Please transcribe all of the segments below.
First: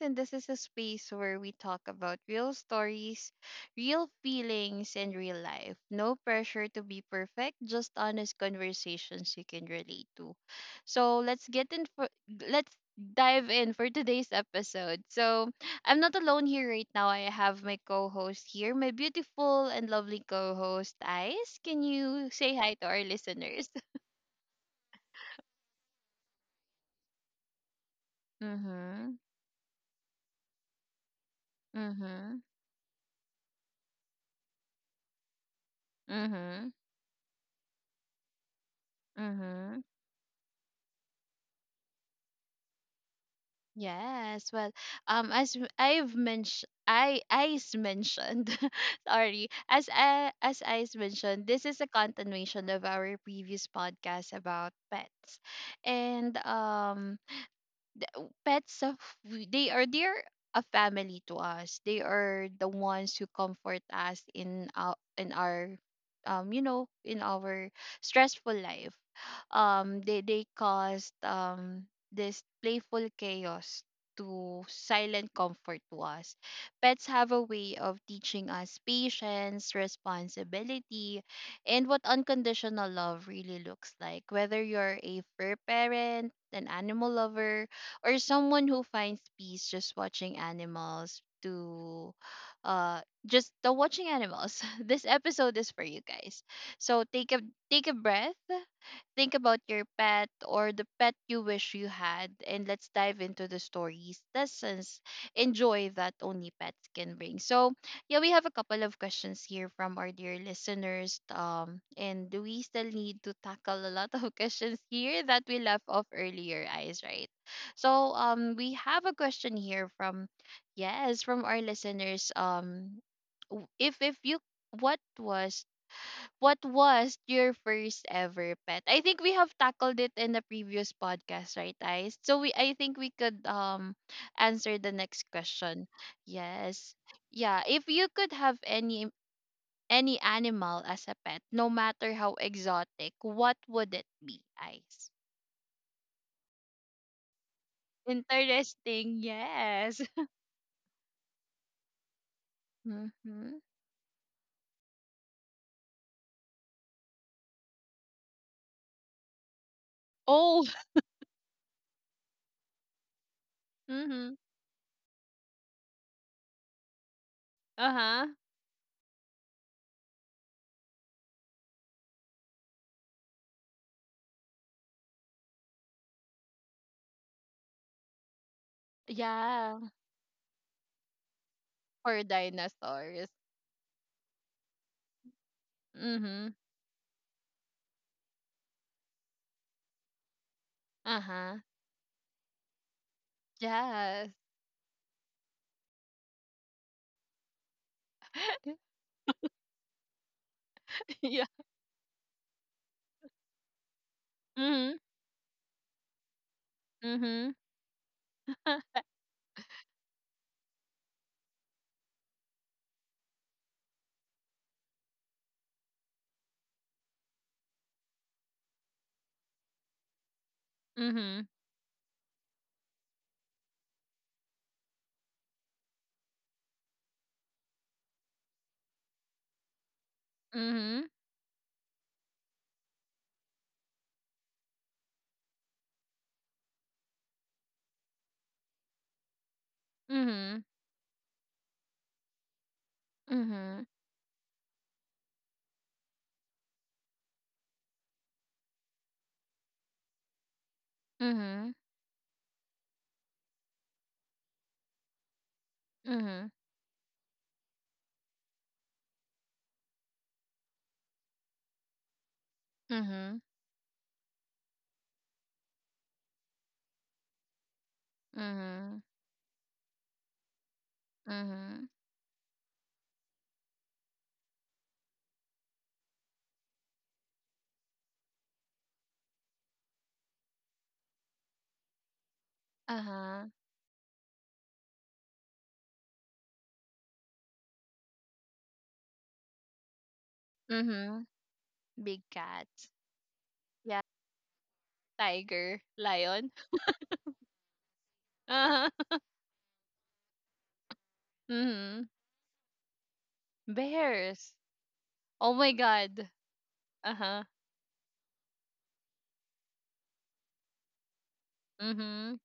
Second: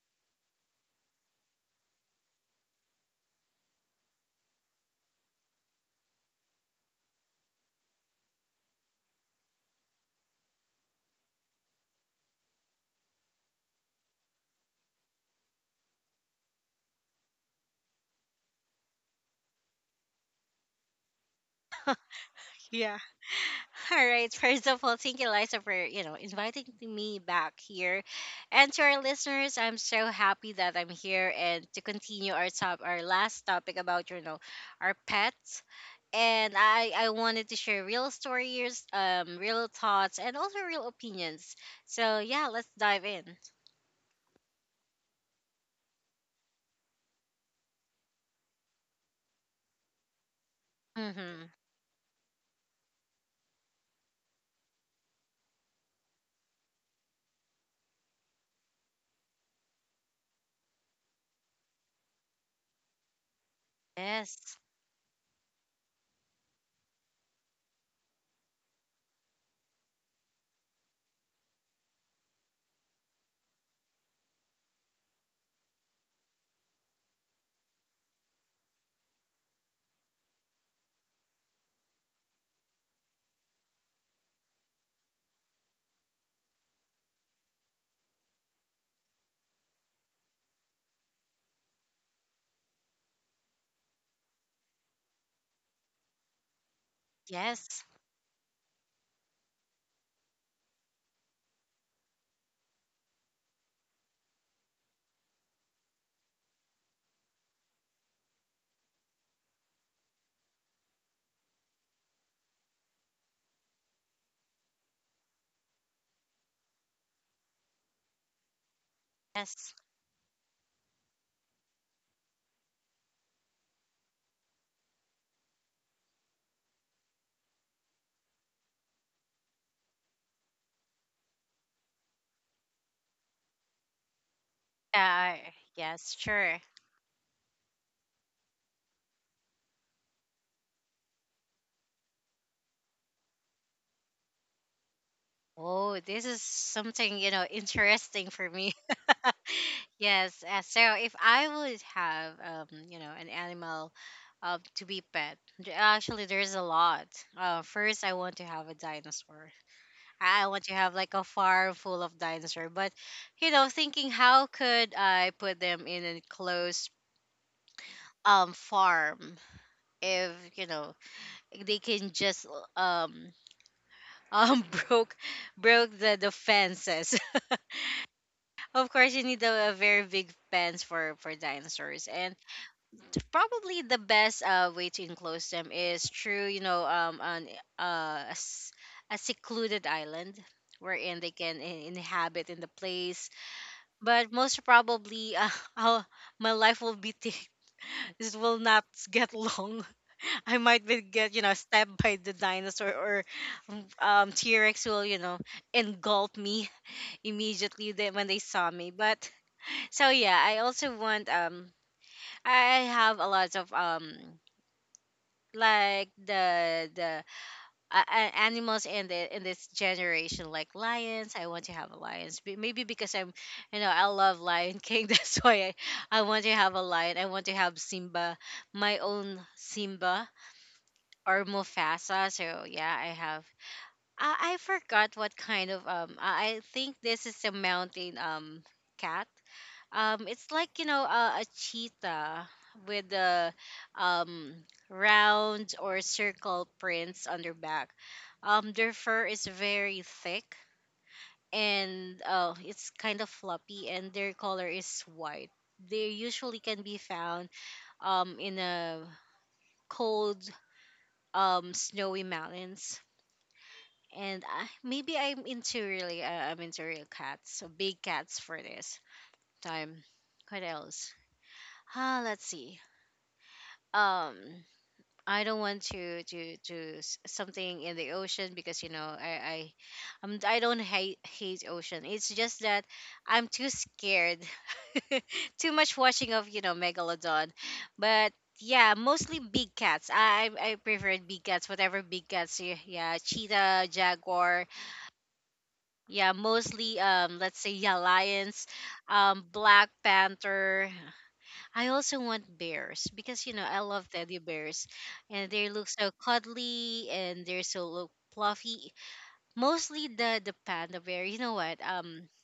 and this is a space where we talk about real stories, real feelings, and real life. No pressure to be perfect, just honest conversations you can relate to. So let's get in. Let's dive in for today's episode. So I'm not alone here right now. I have my co-host here, my beautiful and lovely co-host Ice. Can you say hi to Yeah. our listeners? All right. First of all, thank you, Liza, for inviting me back here, and to our Mm-hmm. listeners, I'm so happy that I'm here and to continue Mm-hmm. Our last topic about our pets, and Mm-hmm. I wanted to share real stories, real Mm-hmm. thoughts, and also real opinions. So yeah, let's dive in. Yes. Well, as I've mentioned, sorry, as I's Mm-hmm. mentioned, this is a continuation of our previous podcast about pets, and pets of they're a family to us. They are the ones who comfort us Yes. in our um you know in our stressful life. They caused this playful chaos to silent comfort to us. Pets have a way of teaching us patience, responsibility, and what unconditional love really looks like. Whether you're a fur parent, an animal lover, or someone who finds peace just watching animals to uh just the watching animals. This episode is for you guys, so Yes. take a breath. Think about your pet or the pet you wish you had, and let's dive into the stories, lessons, and joy that only pets can bring. So, yeah, we have a couple of questions here from our dear listeners. And we still need to tackle a lot of questions here that we left off earlier, eyes, right? So, we have a question Yes. here from, yes, from our listeners. If you what was what was your first ever pet? I think we have tackled it in the previous podcast, right, guys? So we I think we could answer the Yeah. next question. Yes. Sure. Yes. Yeah, if you could have any animal as a pet, no matter how exotic, what would it be, Ice? Oh, this is something, interesting for me. Interesting. Yes. Yes. So if I would have, an Mhm. animal to be pet. Actually, there's a lot. First, I want to have a dinosaur. I want Oh, to have like a farm full of dinosaur. But, thinking Mhm. how could I put them in a closed Uh-huh. Farm if they can just um um broke broke the fences. Of course, you need a Yeah, very big fence for dinosaurs, for and dinosaurs. probably the best way to enclose them is through Mhm. On uh, a, s- a secluded island wherein they can Uh-huh. inhabit in the place. But Yes. most probably, I'll- my life will be t- this will not get long. I might be get Yeah. Stabbed by the dinosaur, or T Rex Mhm. will engulf me Mhm. immediately when they saw me, but. So yeah, I also want I have a lot of like the animals in the in this generation like lions. I Mhm. want to have a lions. Maybe because I'm you know I love Lion King. That's why I want to have a lion. I want to have Simba, my own Simba Mhm. or Mufasa. So yeah, I have. I forgot what kind of I think this is a mountain cat. It's Mhm. like a cheetah with the Mhm. um, round or circle prints on their back. Their fur is very thick, Mhm. and it's kind of floppy, and their color is white. They Mhm. usually can be found in a cold, snowy mountains. Mhm. And maybe I'm into real cats, so big cats for this Mhm. time. What else? Mhm. Ah, let's see. um I don't want something in the ocean, because I'm, I do not hate ocean. It's just that Uh-huh. I'm too scared. Too much watching of megalodon, but yeah, mostly big cats. I preferred Mhm. big cats. Whatever Big big cats, y- cats, yeah, cheetah, jaguar. tiger, Yeah, lion. mostly let's say yeah lions, Uh-huh. Black panther. I Mhm. also want bears because I love teddy Bears. bears, and Oh they my look so god. cuddly Uh-huh. and they're so look fluffy. Mostly the panda bear. You know what? Um, Mhm.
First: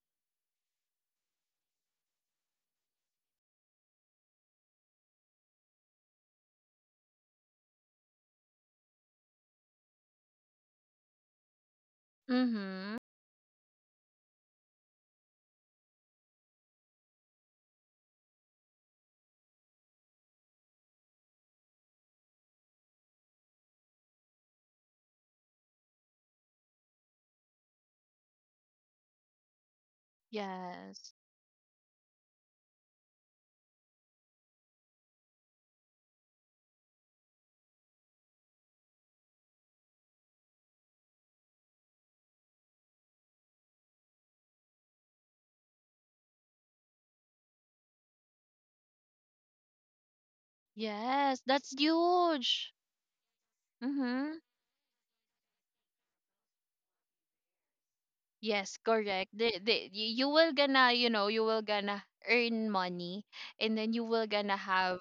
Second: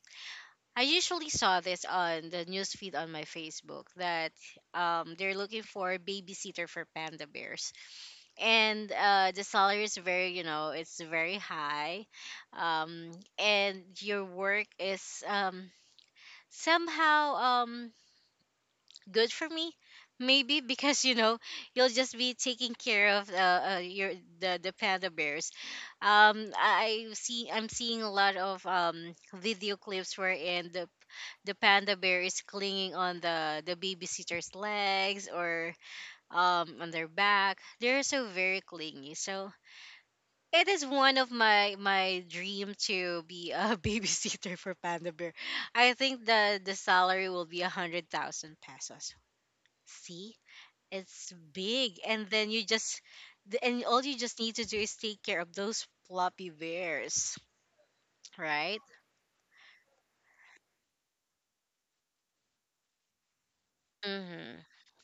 I usually saw this on the news feed on my Facebook that they're looking for a babysitter for panda bears, and the salary is very you know it's very high, Mhm. um and your work is somehow um good for me, maybe because you'll just be taking care of the panda bears. I'm seeing a lot of video clips wherein the Yes. the panda bear is clinging on the babysitter's legs, or on their back. They're so very clingy. So it is one of my dream to be a babysitter for panda bear. I think the salary will be ₱100,000. See, it's Yes, that's big, and then you huge. just and all you just Mhm. need to do is take care of those floppy bears, right? Yes, correct. You will gonna, you know, you will gonna earn money, and then you will Mm-hmm. gonna have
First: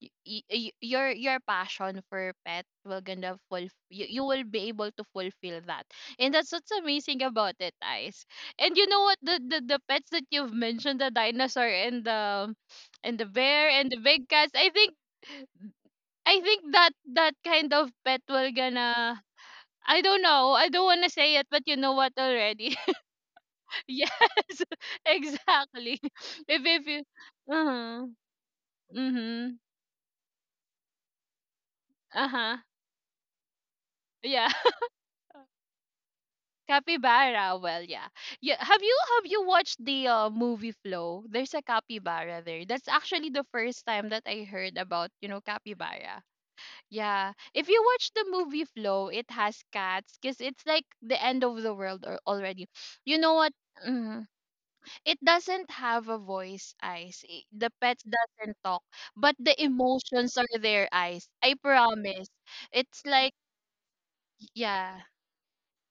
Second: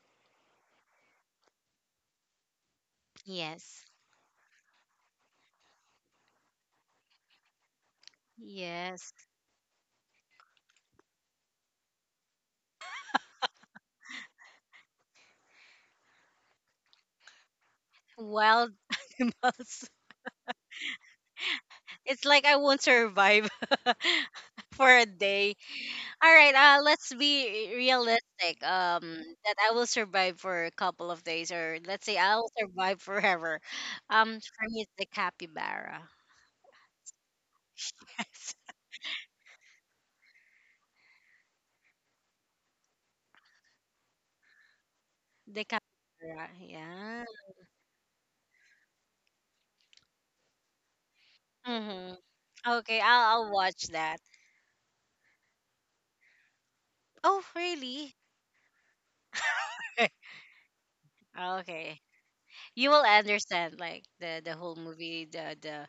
your passion for pet will gonna fulfill Yes. you. You will be able to fulfill that, and that's what's amazing about it, guys. And you know Yes. what, the pets that you've mentioned, the dinosaur and the bear and the big cats, I think that that kind of pet will Wild gonna, animals. I don't know, I don't want to say it, but you know what It's like I already. won't survive Yes, for a day. exactly. All right, If if you. let's be Uh-huh. realistic. That Mm-hmm. I will survive for a couple of days, or let's say I'll Uh-huh. survive forever. Yeah. For me, it's the capybara. Capybara. Well, yeah. Yeah. Yes, Have you watched the movie Flow? There's a capybara there. That's actually the first time that I heard about, you know, the capybara. capybara, yeah. Yeah. If you watch the movie Flow, it has cats because it's like the end of the world or already. Mm-hmm. Okay, You know I'll what? I'll watch Mm-hmm, that. it doesn't have a voice, eyes. Oh, The pets really? doesn't talk, but the emotions are there, eyes, I Okay. promise. You It's will like, understand, like, the whole yeah. movie, the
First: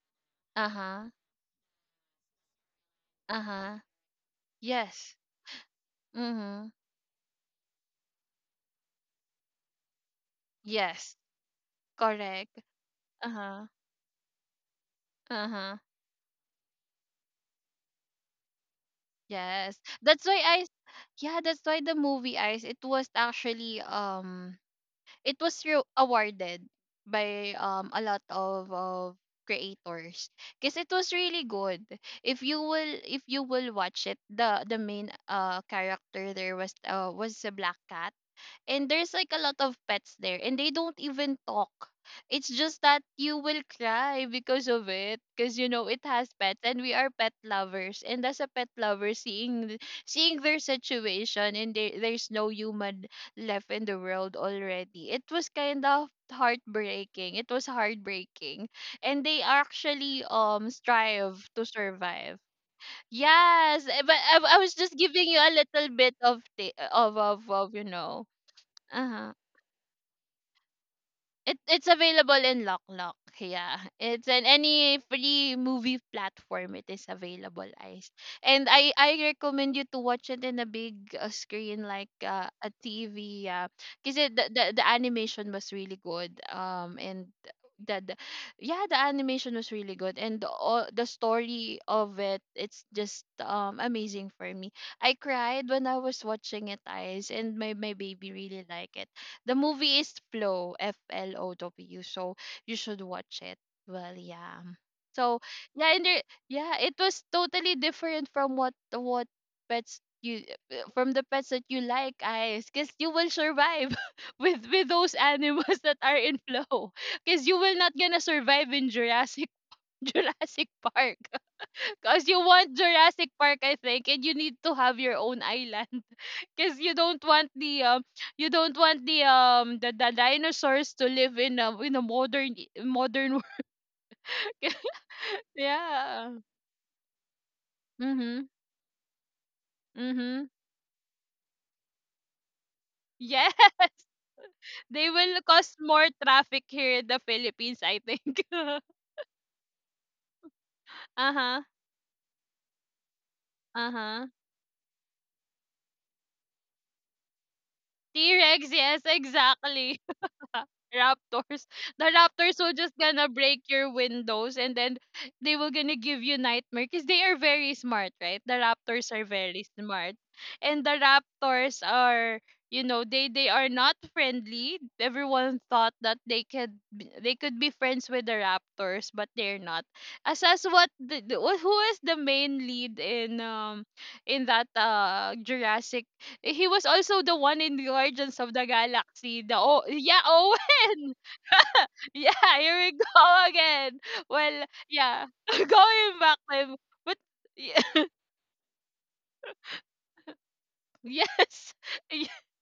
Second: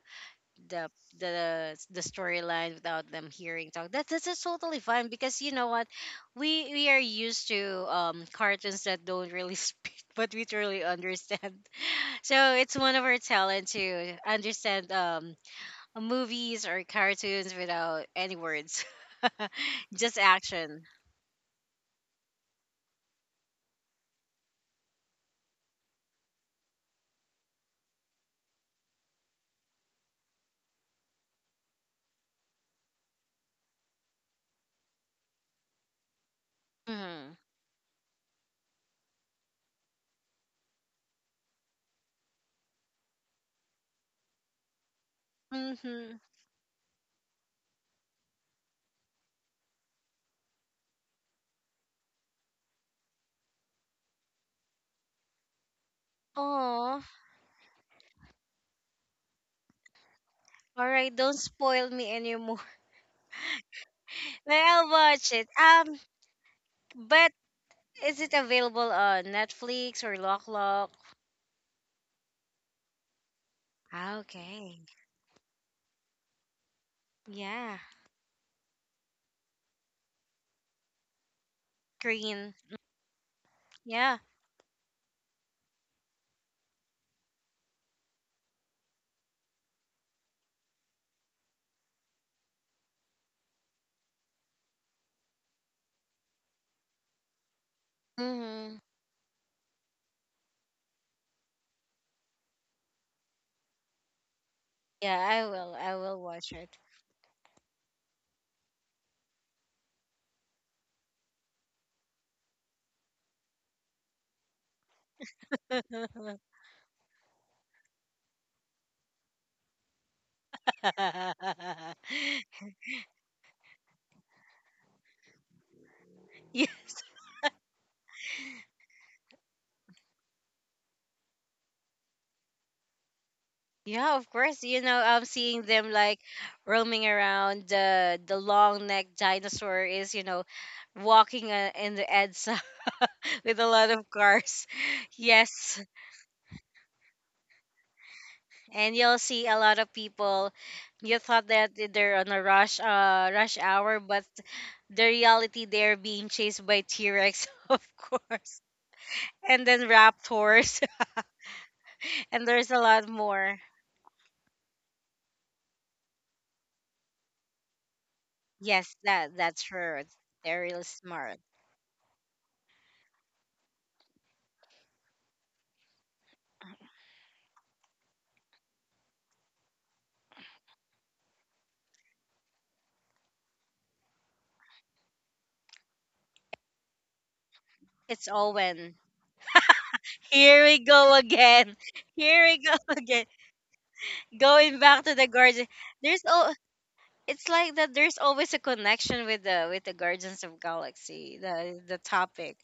the Uh-huh. the storyline without them hearing Uh-huh. talk. That that's just totally fine, Yes. because you know what, we Mm-hmm. we are used to cartoons that don't really speak, but we truly Yes, understand. correct. So it's one of our Uh-huh. talent to understand Uh-huh. movies or cartoons without any words, Yes, just that's why I action. yeah, that's why the movie, eyes, it was actually it was re- awarded by a lot of creators because it was really good. If you will watch it, the main character there Mm-hmm. was a black cat, and there's like a lot of pets there and they don't even talk. It's just that you will cry because of it, because you know it Mm-hmm. has pets and we are pet lovers, and as a pet lover, seeing seeing their situation, and there's no human left in the world already, it was kind of Oh, heartbreaking. It was heartbreaking, and they actually all right. strive Don't to spoil me survive. anymore. Yes, eh, but I But was I'll just giving watch you it. a little Um, bit of but you is know. it available on Uh-huh. Netflix or Lock Lock? it it's available in Lock Lock. Yeah, Ah, it's in okay. any free movie platform. It is available, Yeah, guys. And I recommend you to watch it in a big screen like Green. a TV. Yeah, because Yeah. The animation was really good. And the yeah, the animation was really good and all the story of it, it's just amazing for me. I cried when I was watching it, guys. And my baby really Mm-hmm. liked it. The movie is Flow, F L O W, so you should watch it. Well, yeah. Yeah, So I will. I yeah, and will there, watch it. yeah, it was totally different from what pets you, from the pets that you like, guys, because you will survive with those animals that are in Flow, because you will not gonna survive in Jurassic Jurassic Park, because you want Jurassic Park, I think, and you need to have your own island Yeah, because you don't want the you don't want the dinosaurs to live in a modern world. yeah, of course. You know, I'm seeing them like Yeah. roaming around. The Mhm. long neck dinosaur is Mhm. walking, in the edge Yeah. with a lot of cars. They will cause Yes, more traffic here in the Philippines, I think. and you'll see a lot of people. You thought Uh-huh. that they're on a rush, rush hour, but Uh-huh. the reality they're being chased by T Rex, of course, T-Rex, yes, and then exactly. Raptors, Raptors. The and raptors there's will a just lot gonna more. break your windows, and then they will gonna give you nightmare because they are very smart, right? The Yes, raptors are that's very true. smart, They're real and the smart. raptors are, you know, they are not friendly. Everyone thought that they could be friends with the raptors, but they're not, as as what the, who is the main lead in that Jurassic, he was also the one in the It's Guardians of the Owen. Galaxy. The, oh yeah, Here we go Owen. again. Yeah, Here we go here we again. go again. Well, Going back to the yeah, garden. going There's back all, to him, but it's like that yeah, there's always a connection with the Guardians of Galaxy, yes, the Y- topic,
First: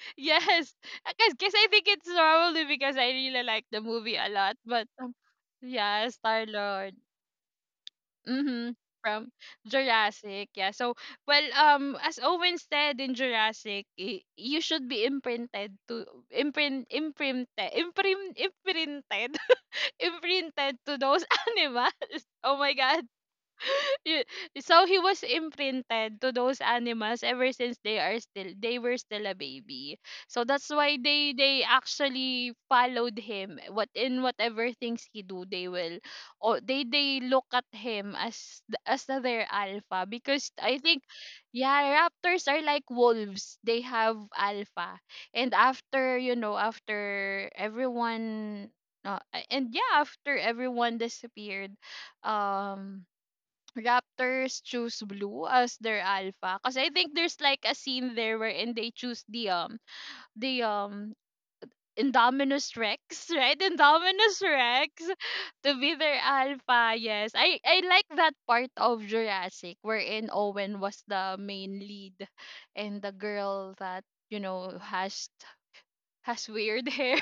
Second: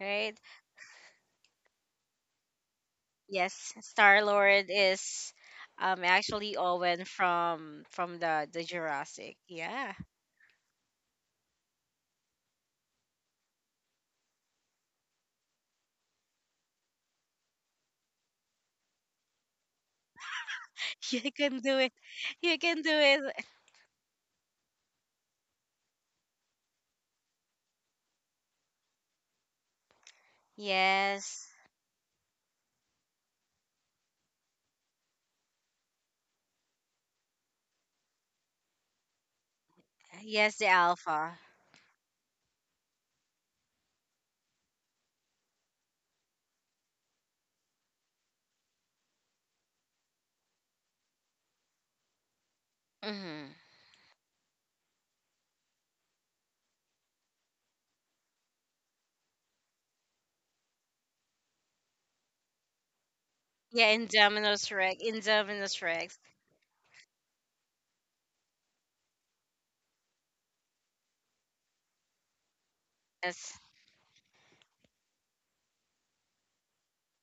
right? yes. Because guess I think it's probably because I really like Yes, the movie Star a lot. Lord But is yeah, Star actually Lord. Owen from the Mhm, from Jurassic. Yeah. Jurassic, yeah. So, well, as Owen said in Jurassic, you should be imprinted to imprint imprinted imprinted to those You can do it. animals. You Oh my can do God, it. Y- so he was imprinted to those animals ever since they were still a baby, so that's why Yes. they actually followed him. What in whatever things he do, they will, or they look at him as their alpha, because Yes, the I think, Alpha. yeah, raptors are like wolves, they have alpha. And after, you know, after everyone, uh, and yeah, after everyone disappeared, um Mm-hmm. Raptors choose blue as their alpha, because I think there's like a scene there wherein they choose the Indominus Rex, right? Yeah, Indominus Indominus Rex Rex. Indominus to be Rex. their alpha. Yes. I like that part of Jurassic wherein Owen was the main lead and the Yes. girl that, you know, has weird hair.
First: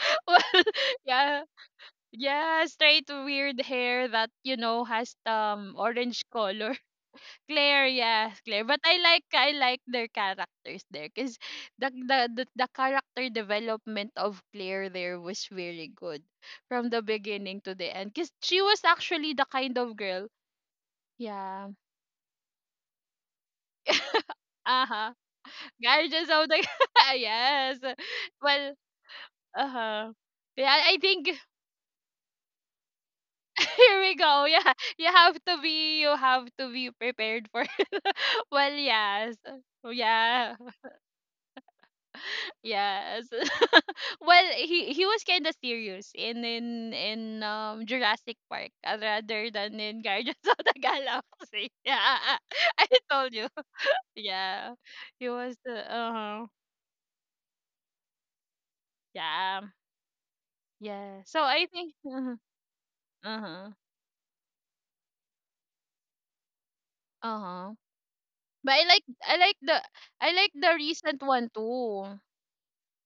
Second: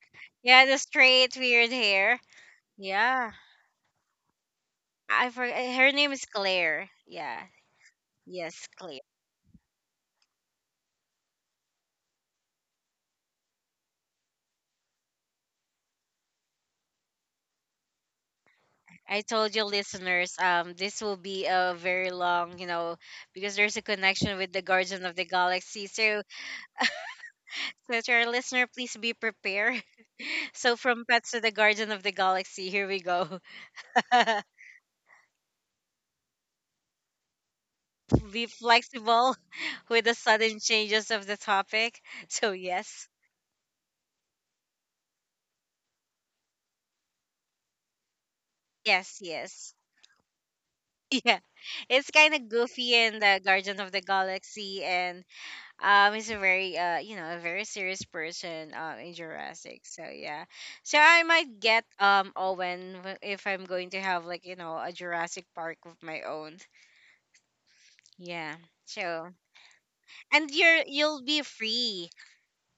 Well, Yeah, the straight yeah. weird hair. Yeah, straight Yeah. weird hair that, you know, has I forgot her name orange is color. Claire. Yeah. Claire, yeah, Claire. Yes, But I like their characters there because the character development of Claire there was very good from the beginning to the end. Because she was I actually the told you kind of girl, listeners, this will be yeah, a very long, because there's a connection with the uh Guardian huh, of the Galaxy. So, gorgeous of the yes. so to our listener, Well, please be uh prepared. huh. Yeah, So, I from think pets to the Guardian of the Galaxy, here we go. here we go. Yeah, you have to be prepared for. Be Well, yes, flexible with the yeah. sudden changes of the topic. So, yes, Yes. Well, he was kind of serious in Jurassic Park, yes, rather yes. than in Guardians of the Yeah, Galaxy. Yeah, it's kind of I goofy told you. in the Guardian of the Yeah, Galaxy, he and was the, uh Um, huh. he's a very serious person in Yeah, Jurassic. So yeah, yeah. so So I I might think, get uh huh, Owen if I'm going to have like a Jurassic Park of my own. uh huh. But Yeah. So, I like the and you're recent you'll one be too. free.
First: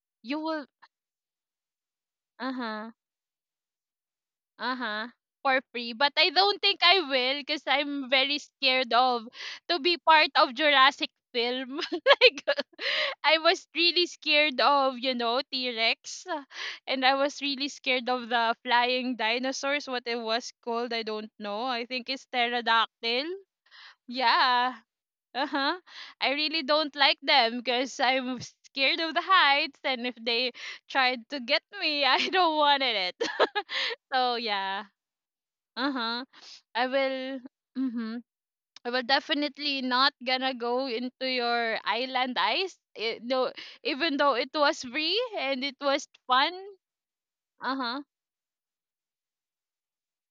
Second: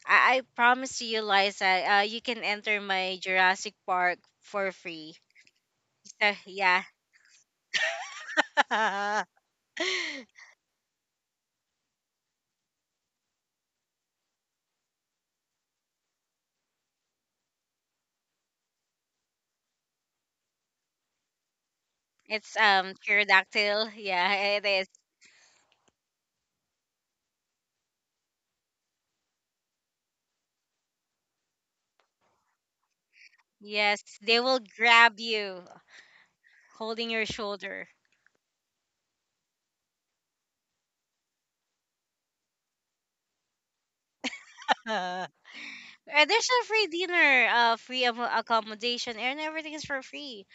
I, You I will, promise you, Liza. You can uh enter huh. my Jurassic Park for Uh-huh. free. For free, but So I don't yeah, think I will, because I'm very scared of to be part of Jurassic film. Like I was really scared of, you know, T-Rex, and I was really scared of the flying dinosaurs. What it was called, I don't know. I think it's it's pterodactyl. pterodactyl. Yeah, it is. Yeah. Uh-huh. I really don't like them because I'm scared of the heights, and if they tried to get me, I don't wanted it. Yes, they So will yeah. grab you Uh-huh. I holding your will shoulder. Mm-hmm. I will definitely not gonna go into your island, Ice. Eh, no, even though it was Uh, free and it was There's a fun. free dinner, free Uh-huh. accommodation, and everything is for free.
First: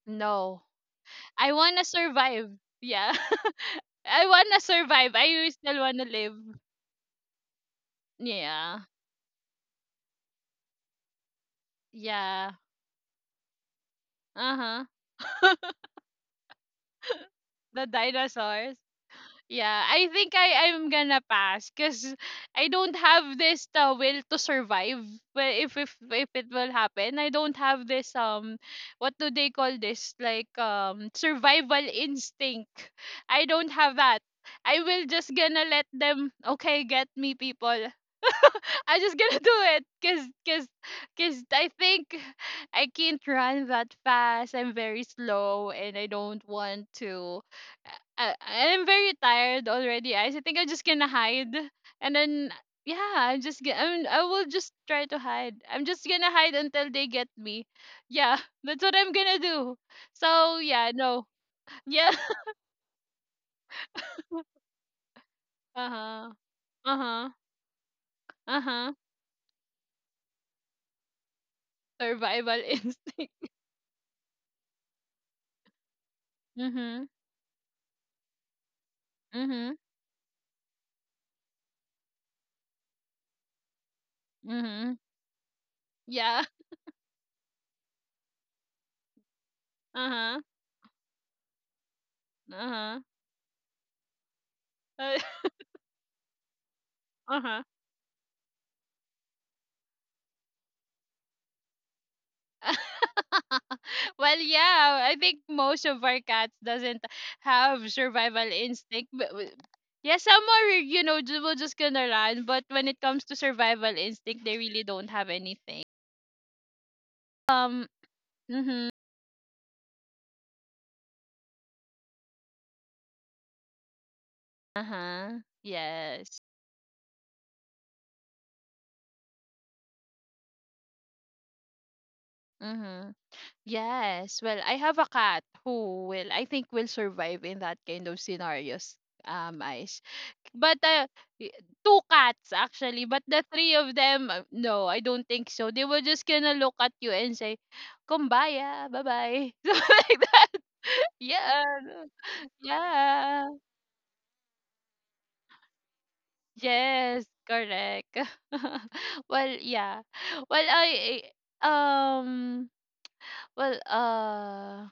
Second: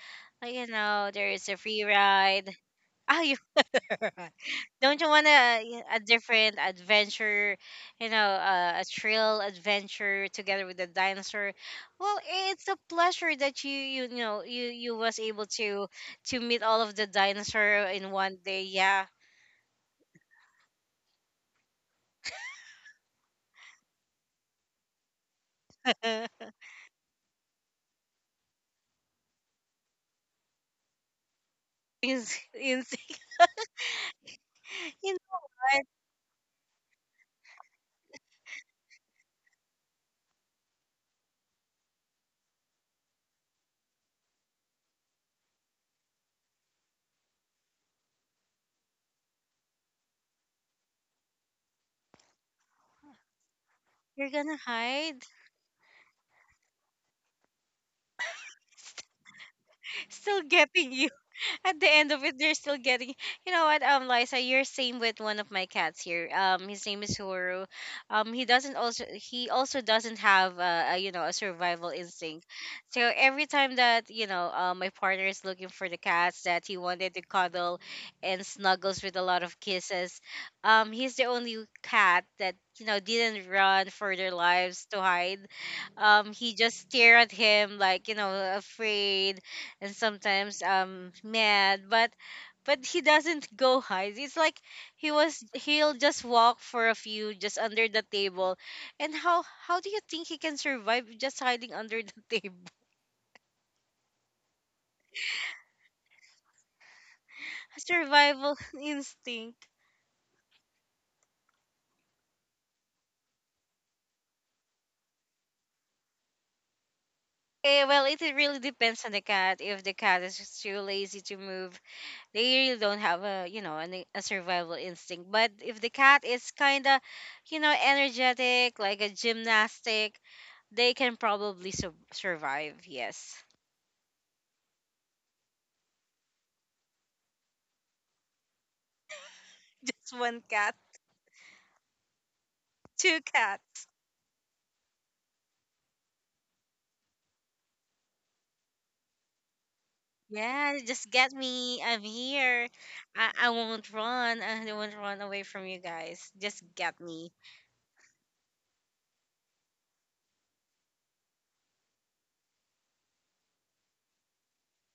Like, No. There is I a wanna free survive. ride. Yeah. Oh, you I wanna don't you survive. want I still a wanna live. different adventure, Yeah. a thrill adventure together with the dinosaur? Well, Yeah. it's a pleasure that you you know you Uh-huh. you was able to meet all of the dinosaur The in one day. dinosaurs. Yeah, Yeah, I think I'm gonna pass because I don't have this will to survive. But if if in, if it will happen, I don't have this what do they call this, like, survival in, instinct. I don't have that. I will you know just gonna what? let them, okay, get me, people. I'm just gonna do it because cause, cause I think I can't run that fast. I'm very slow and I don't want to. I'm very tired already. I think I'm just gonna hide, and then yeah, I You're will gonna just try to hide, hide. I'm just gonna hide until they get me. Yeah, that's what I'm gonna do. still So yeah, getting no, at the yeah. end of it, they're still getting. You know what, Liza, you're same with one of my Uh cats here. huh. His Uh name is huh. Huru. Um, he Uh doesn't huh. also he also doesn't have a you know a survival instinct. Survival So every instinct. time that my partner is looking for the cats that he Mhm. wanted to cuddle and snuggles with a lot of Mhm. kisses, he's the only cat that didn't run for their lives Mhm. to hide. Yeah. He just stare at him, like, afraid, and Uh-huh. sometimes mad, but Uh-huh. he doesn't go hide. It's like Uh, he'll just walk for a few, just uh-huh. under the table. And how do you think he can survive just hiding under the table Well, yeah, I think most of our cats doesn't have survival survival instinct. Instinct? Yeah, some are, you know, will just gonna run, but when it comes to survival instinct, they really don't have anything. Eh, Um, well, it really mhm. depends on the cat. If the cat is just too lazy to move, they really don't have a you know an, a survival instinct. Uh-huh. But if the cat Yes. is kind of, energetic, like a gymnastic, they can probably survive. Mm-hmm. Yes. Yes. Well, I have a cat who will, I think, will survive in that kind of scenarios. I Just one cat, But, I 2 cats actually, two but the 3 cats. of them, no, I don't think so. They were just gonna look at you and say, "Kumbaya, bye-bye." Something like that. Yeah, just get Yeah. me. I'm No, here. I yeah. won't run. I won't run away from you guys. Just get Yes, me. correct. Well, yeah. Well, I I um, well, uh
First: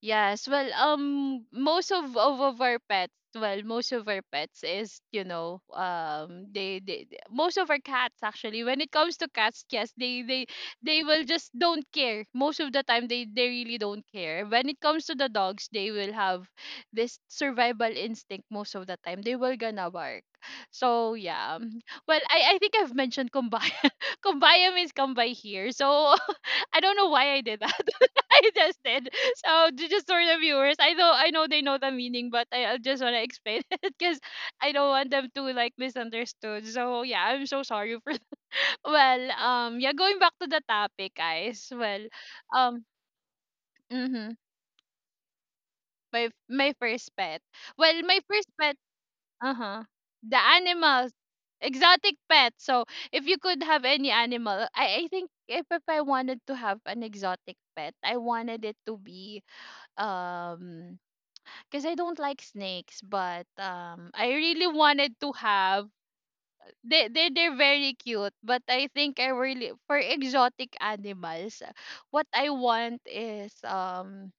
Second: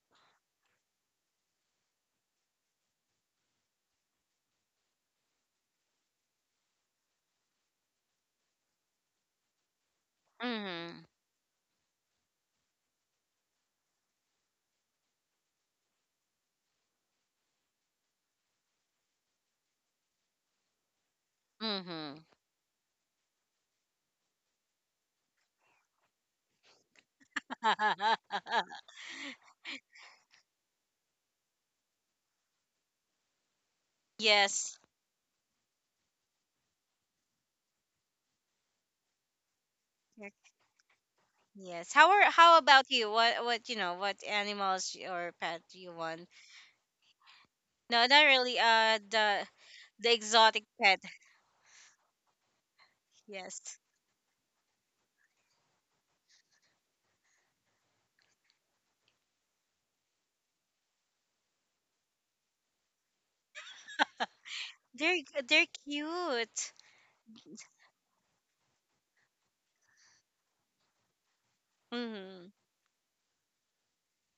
Yes, well, most of our pets, well, most of our pets is, you know, most of our cats actually. When it comes to cats, yes, they Mhm. will just don't care. Most of the time, they really don't care. When it comes to the dogs, they will have this survival instinct most of the time. They will gonna bark. So yeah, well, Mhm. I think I've mentioned kumbaya. Kumbaya means come by here. So I don't know why I did that. I just did. So just for the viewers, I know they know the meaning, but I just wanna explain it because I Yes. don't want them to like misunderstood. So yeah, I'm so sorry for that. Well, yeah, going Yeah. back to the topic, guys. Yes. Well, How um, about you? What mm-hmm, animals or pet do you my want? my first pet. Well, No, my not first really. pet. Uh the Uh huh. the The exotic pet. animals, exotic pet. So if you could Yes. have any animal, I think if I wanted to have an exotic pet, I wanted it to be um because I don't like snakes, but I really wanted They're to they're have cute. they're very cute, but I think I really, for exotic animals, what I Mhm. want is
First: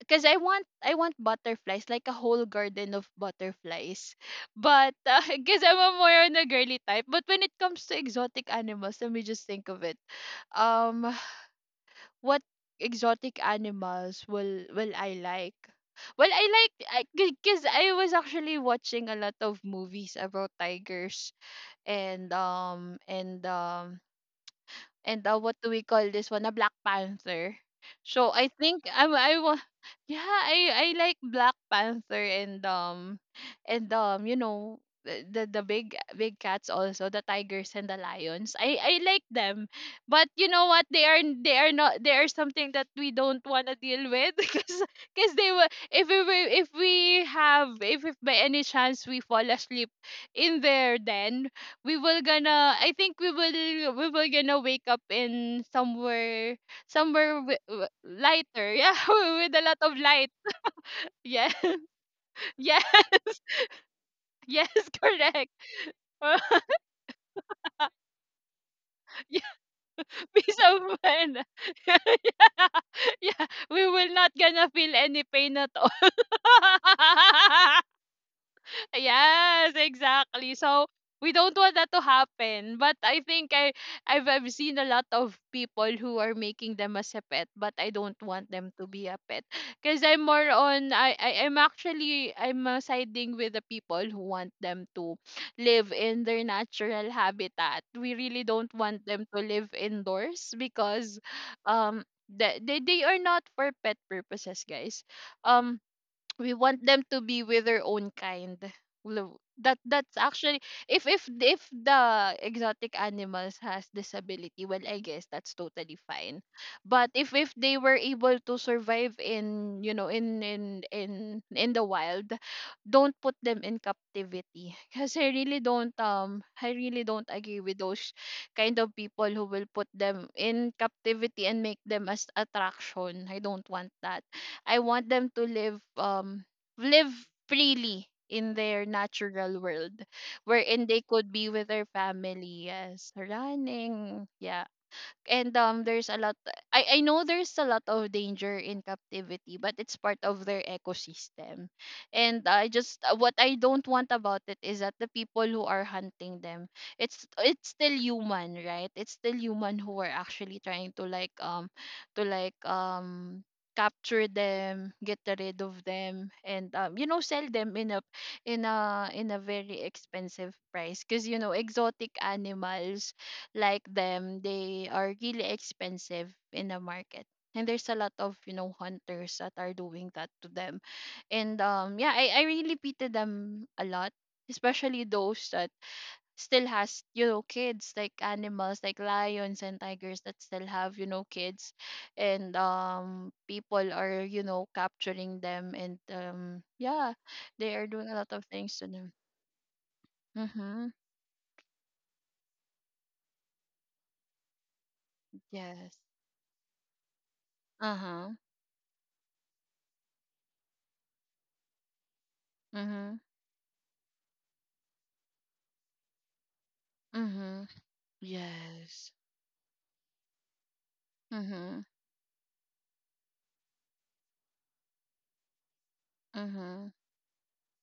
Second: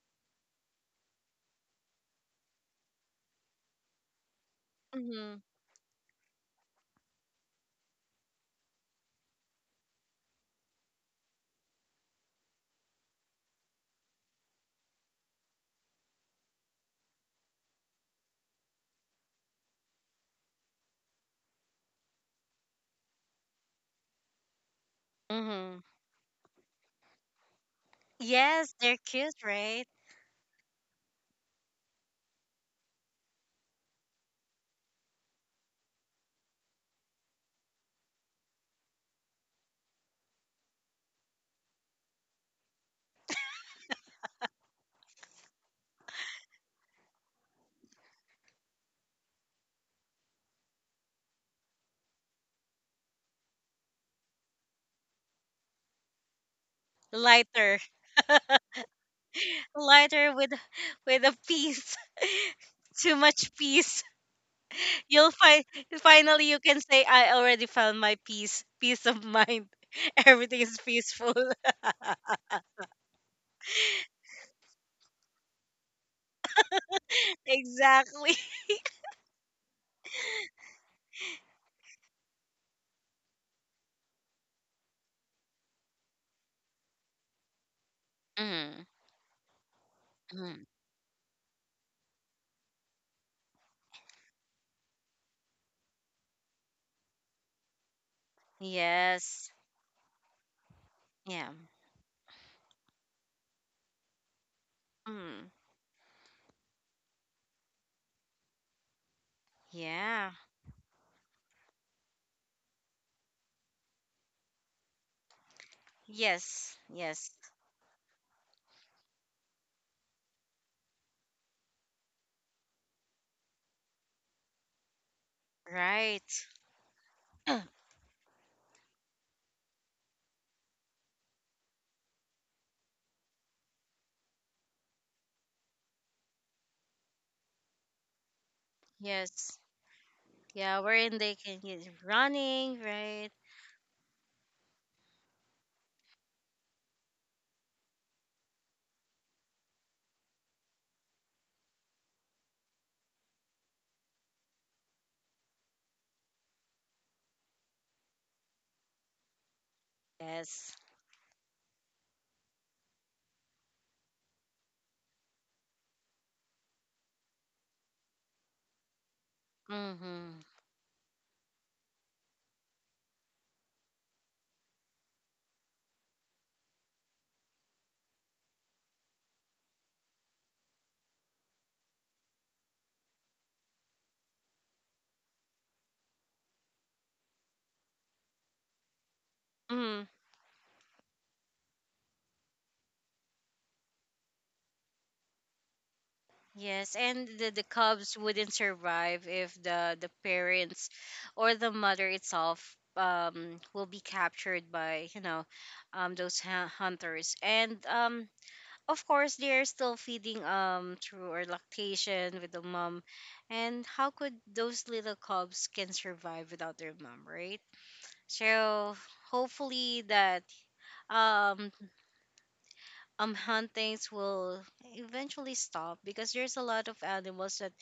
because I want butterflies, like a whole garden of butterflies, but Mhm. because I'm a more on a girly type. But when it comes to exotic animals, let me just think of it. Um, what exotic animals will I like? Well, I like, because I was actually watching a lot of movies about tigers and um and um and what do we Mhm. call this one? A Black Panther. So I Yes, think they're cute, right? yeah, I like Black Panther and you know, the the big big cats, also the tigers and the lions, I like them, but you know what, they are not, they are something that we don't want to deal with. Because they were, if we have, if by any chance we fall asleep in there, then we will gonna, I think we will, we will gonna wake up in somewhere, somewhere Lighter, lighter, yeah. With a lot of light, lighter with a yeah. piece. Yeah, Too much peace. yes, You'll correct. find, finally you can say I already found my peace, peace of Yeah, mind. peace Everything is of peaceful. mind. Yeah. Yeah, we will not gonna feel any pain at all. Exactly. Yes, exactly. So we don't want that to happen. But I think I've seen a lot of people who are making them as a pet, but I don't want them to Mm, be a pet. Cause I'm more mm. on, I'm actually, I'm siding with the people who want them to live in their natural habitat. We really don't want them to Yes. live indoors because Yeah. They are not for pet purposes, guys. Mm, Um we want them to be with their own kind. That that's yeah. actually, if the exotic animals has disability, well, I guess that's totally fine. Yes. But Yes. if they were able to survive in, you know, in the wild, don't put them in captivity, because I really don't, Right. I really don't agree with those kind of people who will put them in captivity and make them as attraction. I don't want that. I want them to live live freely in their natural Yes. world, Yeah. wherein they Wherein could they be can with their get family, running. yes, Right. running, yeah. And there's a lot, I know there's a lot of danger in captivity, but it's part of their ecosystem. And I just, what I don't want about it is that the people who are hunting them, it's still human, right? It's still human who are actually Yes. trying to like, to like um capture them, get rid of them, and you know, sell them in a, in a very Mm-hmm. expensive price, because you know, exotic animals like them, they are really expensive in the market. And there's a lot of, you know, hunters that are doing that to them. And yeah, I really pity them a lot. Especially those that still has, you know, kids, like animals like lions and tigers that still have, you know, kids, and people are, you know, capturing them, and Yes, yeah, and the they are doing a cubs lot of wouldn't things to them. survive if the Mm-hmm. parents or the mother itself will be captured by Yes. Those hunters, and Uh-huh. of course they are still feeding through or lactation with the mom. Mm-hmm. And how could those little cubs can survive without their mom, right? Mm-hmm. So Yes. hopefully that um Mhm. Huntings will eventually stop because there's a lot Mhm. of animals that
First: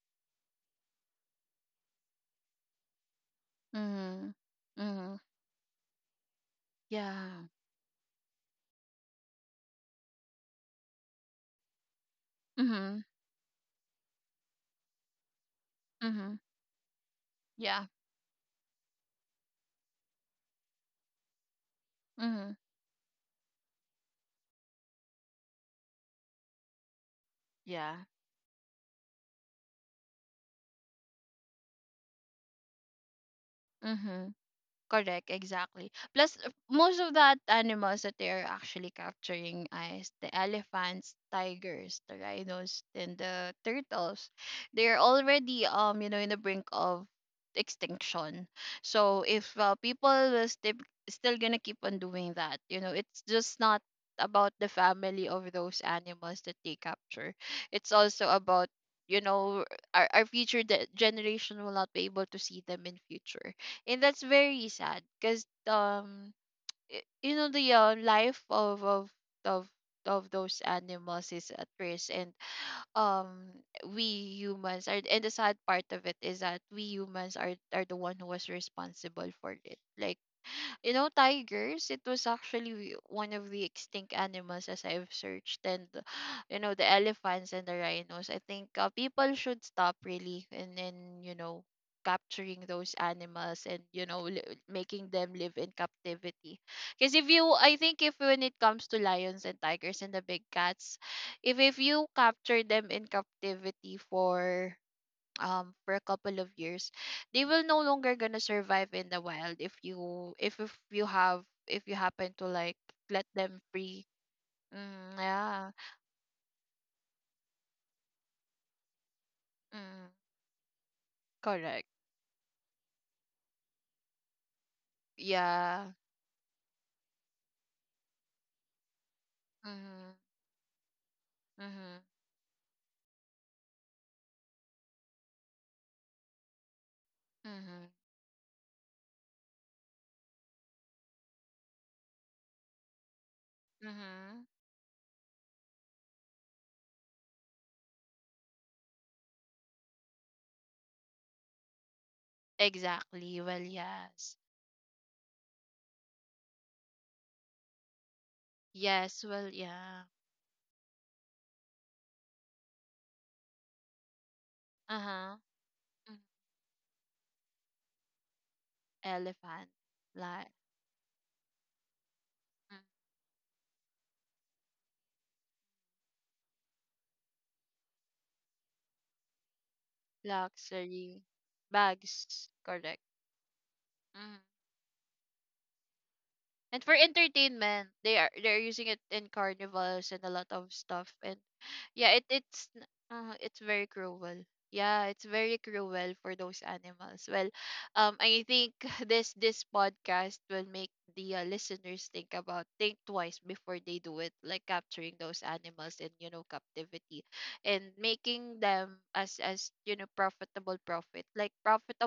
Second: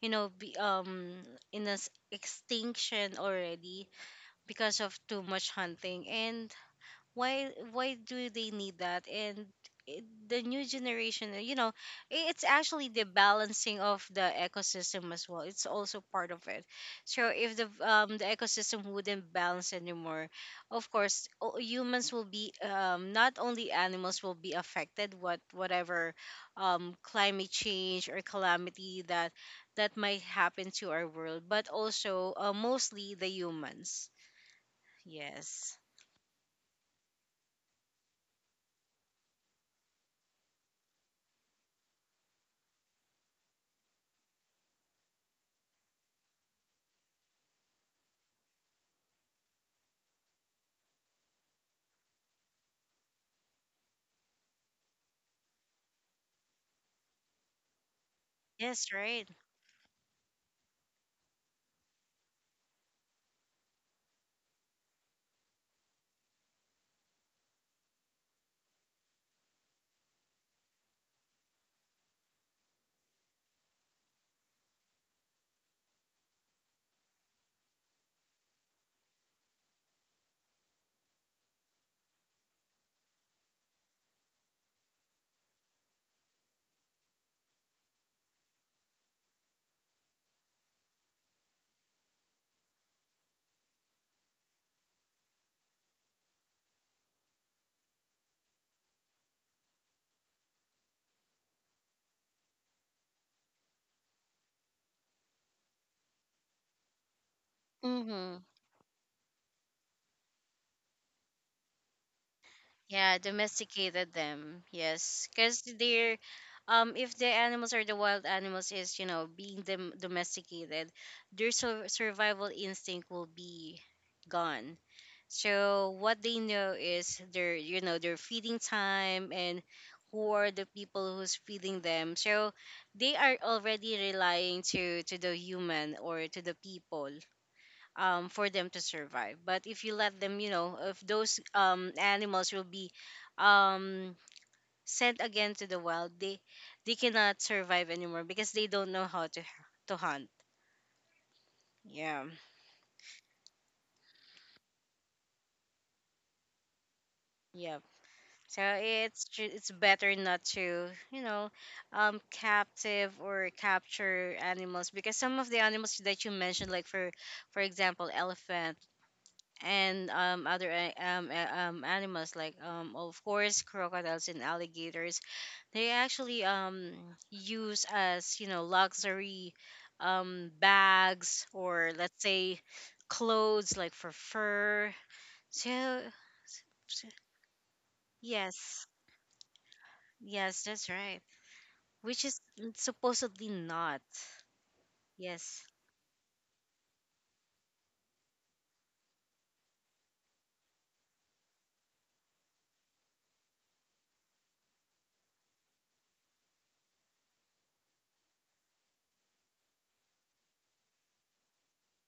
you know be, um in this extinction already Mhm. because of Mhm. too much hunting. And Yeah. why do they need that? And the new generation, you know, it's actually the Mhm. balancing of the ecosystem as well. It's also part Mhm. of it. So if the Yeah. um the ecosystem wouldn't balance anymore, of course humans will be, Mhm. Not only animals will be affected. Whatever, climate Yeah. change or calamity that might happen to our world, but also mostly the humans. Mhm. Correct, Yes. exactly. Plus, most of that animals that they are actually capturing is the elephants, tigers, the rhinos, and the turtles. They are already, you know, in the brink of extinction. So if, people will still gonna keep on doing that, you know, it's just not about the family of those animals that they capture. It's also about, Yes, you right. know, our future generation will not be able to see them in future, and that's very sad, because you know, the, life of of those animals is at risk, and um we humans are, and the sad part of it is that we humans are the one who was responsible for it. Like, you know, tigers, it was actually one of the extinct animals, as I've searched. And you know, the elephants and the rhinos, I think, people should stop, really, and then, you know, capturing those animals, and you know, making them live in captivity. Because if you, I think, if when it comes to lions and tigers and the big cats, if you capture them in captivity for a couple of years, they will no longer gonna Mhm. survive in the wild, if you, if you have, if you happen to like Yeah, let them free. domesticated them. Mm, Yes, because yeah. they're, if the animals or the wild animals is being Mm, domesticated, their correct. Survival instinct will be gone. Yeah. So what they know is their, you know, their feeding time and Mm-hmm. who are the people who's feeding Mm-hmm. them. So they are already relying to the human or to the people, Mm-hmm. For them to survive. But if you let them, you know, if those, animals will be um, Mm-hmm. sent again to the wild, they cannot survive anymore because they don't know how to hunt. Yeah, Exactly, well, yes. yeah. So Yes, well, it's yeah. better not to, you know, captive or capture animals, because Uh-huh. some of the animals Mm. that you mentioned, like for example, elephant Elephant, and, like other animals like, of course crocodiles and alligators. They actually, use as, you know, luxury, luxury bags, or let's bags, say correct. clothes, like for Mm-hmm. fur. So, And for so- entertainment, they are, they're yes, using it in carnivals and a lot yes, of that's stuff. right. And yeah, Which is supposedly it's very not. cruel. Yeah, it's very Yes. cruel for those animals. Well, I think this podcast will make the, listeners think about, think twice before they do it, like capturing those animals in, you know, captivity, and making them as, you know, profitable, profit, like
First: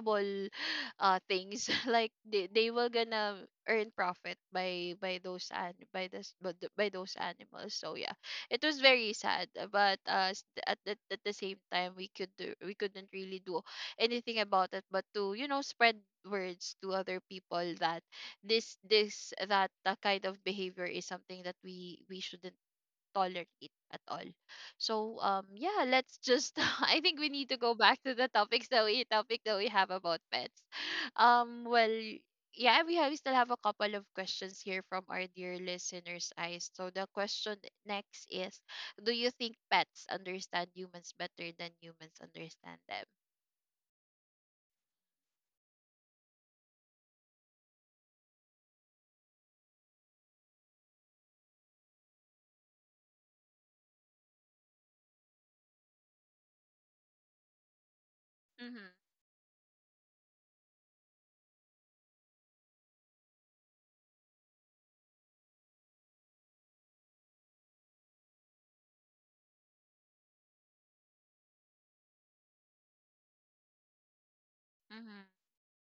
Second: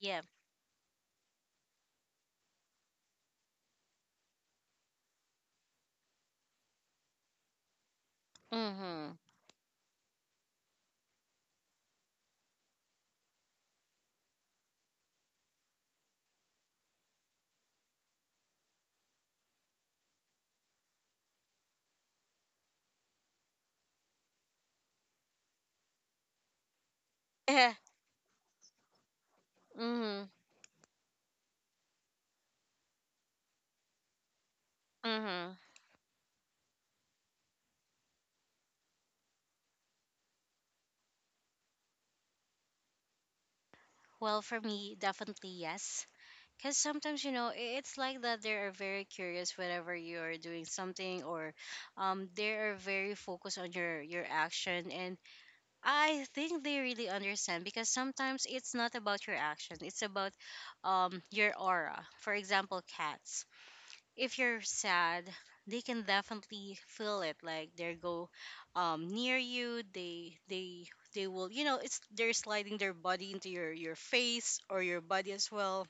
Yeah. uh, things. Like they will gonna earn profit by those, and by this, by those animals. So yeah, it was very Mhm. sad, at the same time, we could do, we couldn't really do anything about it, but to, you know, spread words to other people that this that kind of behavior is something that we shouldn't tolerate at all. So, yeah, let's just I think we need to go back to the topic that we have about mhm. pets. Well, yeah, we still have a couple of questions here from our Mhm. dear listeners, eyes. So the question next is, do you think pets understand humans better than humans understand them? Well, for me, definitely yes. Because sometimes, you know, it's like that they are very curious whenever you are doing something, or, they are very focused on your action. And I think they really understand, because sometimes it's not Mm-hmm. about your action. It's about, your aura. For example, cats. If you're sad, they can definitely feel it. Like they go, near you. They will, you know, it's they're sliding their body into your face, or your Mm-hmm. body as well.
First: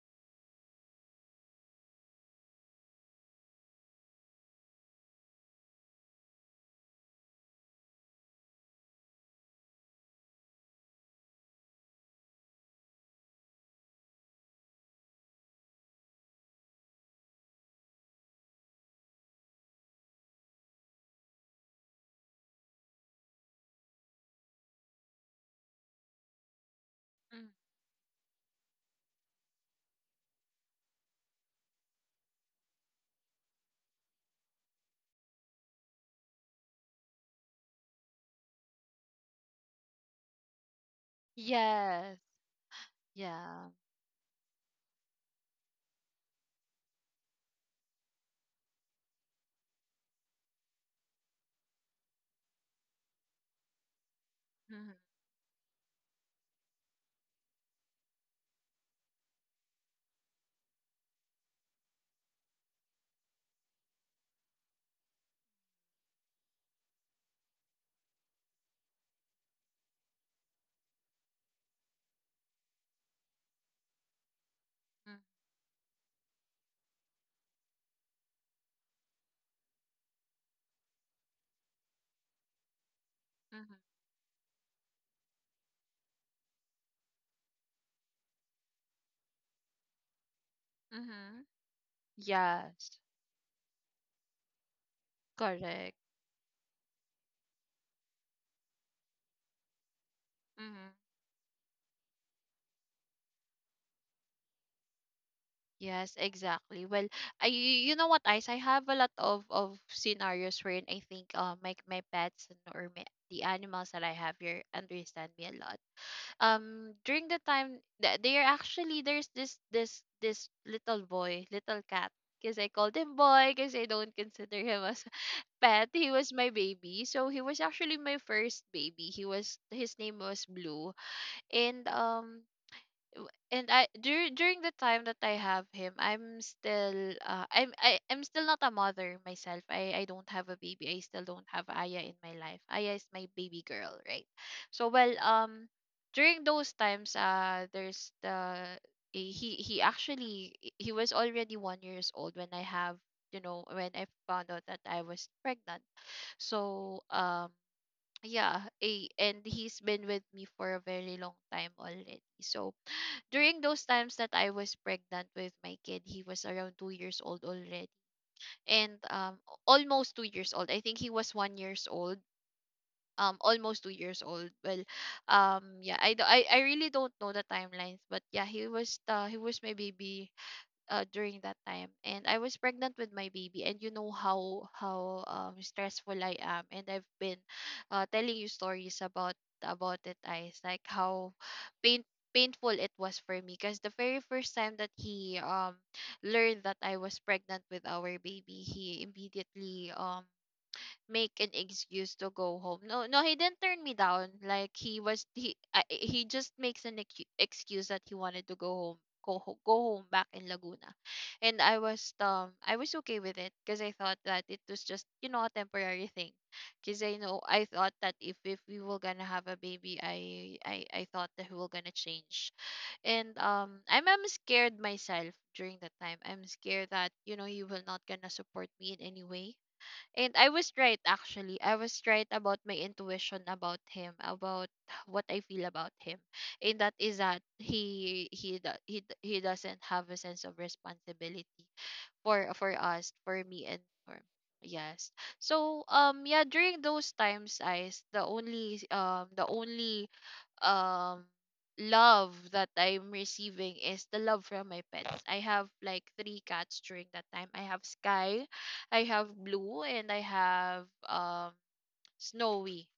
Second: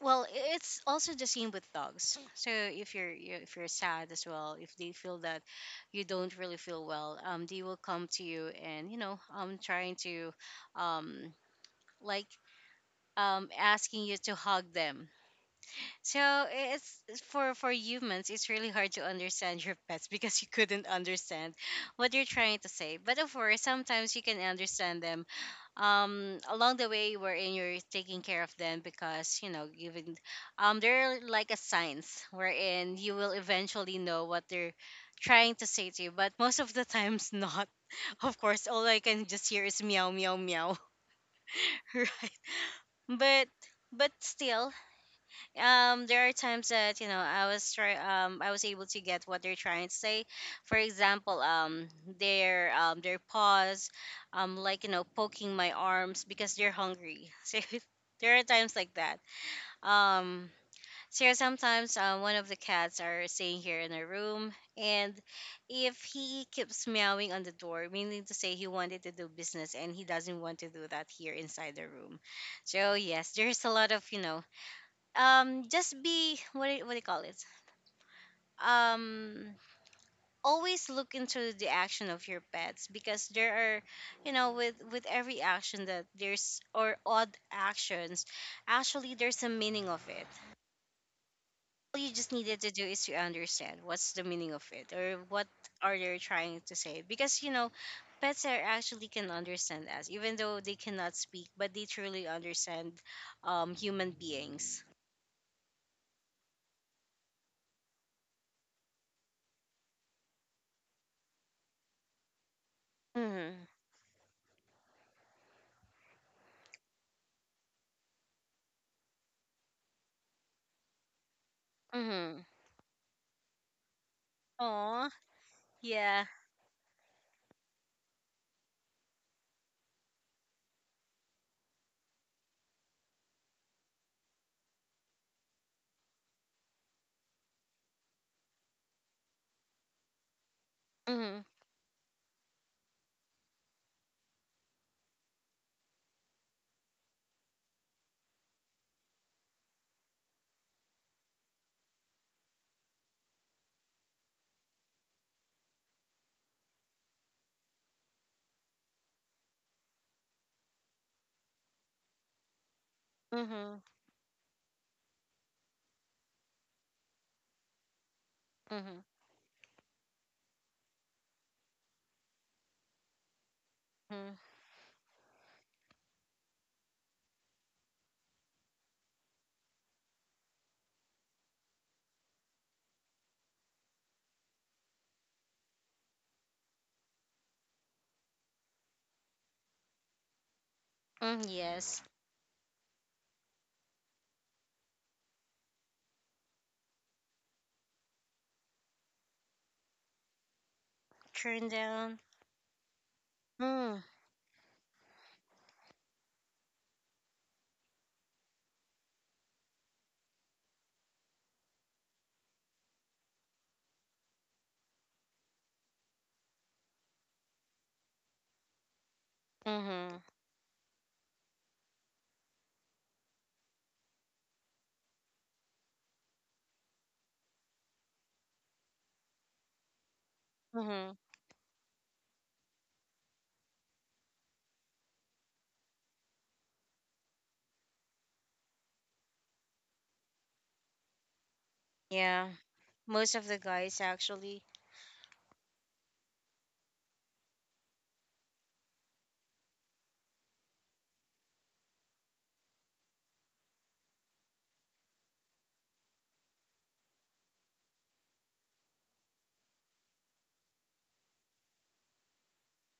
Well, it's also the same with dogs. So if you're if you're sad as well, if they feel that you don't really feel well, they will come to you, and, you know, trying to like, asking you to hug them. So it's for humans, it's really hard to understand your pets, because you couldn't understand what you're trying to say. But of course, sometimes you can understand them, along the way Mm. wherein you're taking care of them, because, you know, given they're like a signs wherein you will eventually know what they're trying to say to you, but most of the times not. Of course, all I can just hear is meow, meow, meow. Yes. Right? but Yeah. but still, there are times that, you know, I was able to get what they're trying to say. For example, their, their paws, like, you Mm-hmm. know, poking my arms because they're hungry. So there are times like that. um so yeah, sometimes, one of the cats are staying here in our room, and if he keeps meowing on the door, meaning to say he wanted to do business and he doesn't want to do that here inside the room. So yes, there's a lot of, you know, just be, what do you call it, um always look into the action of your pets, because Mm-hmm. there are, you know, with every action, that there's or odd actions, actually there's a meaning of it. Mm-hmm. All you just needed to do Yes. is to understand what's the meaning of it, or what Correct. are they trying to say, because, you know, pets are actually can understand us even though they cannot speak, but they truly understand, human beings. Yes, exactly. Well, you know what, Ice, I have a lot of scenarios wherein I think, uh, my pets, and or my, the Mm-hmm. animals that I have here understand me a lot. During the time that they are actually, there's this little boy, little cat. Mm-hmm. Because I called him boy, because I don't consider him as Aw, a pet. He yeah. was my baby, so he was actually my first baby. He was his name was Blue, and I during the time that I have him, I'm still not a mother myself. I don't have a baby. I still Mhm. don't have Aya in my life. Aya is my baby girl, right? So during those times there's the he actually he was already 1 years old when I found out that I was pregnant. So yeah, and he's been with me for a very long time already. So during Mhm. those times that I was pregnant with my kid, he was around 2 years old already, and Mhm. Almost 2 years old. I think he was 1 years old. Almost 2 years Mhm. old. I really don't know the timelines, but yeah, he was my baby during that time, and I was pregnant with my baby. And you know how stressful I am, and I've been telling you stories about it, eyes, like how Mm, yes. pain painful it was for me, because the very first time that he learned that I was pregnant with our baby, he immediately make an Turn excuse down. to go home. No, no, he didn't turn me Mm. down. Like he was he I, he just makes an excuse that he wanted to go home, go home back in Laguna, and I was okay with it, because I thought that it was just, you know, a temporary thing, because I thought that if we were gonna have a baby, Mhm. I thought that we were gonna change, and I'm scared myself during that time. I'm scared that, you know, you will not gonna support me in any way, and I was right Mhm. actually. I was right about my intuition about him, about what I feel about him. And that is that he do- he d- he doesn't have a sense of responsibility Yeah. for us, Most for of the me and guys for, actually. yes. So yeah, during those times, I the only um love that I'm receiving is the love from my pets. I have like three cats during that time. I have Sky, I have Blue, and I have Snowy.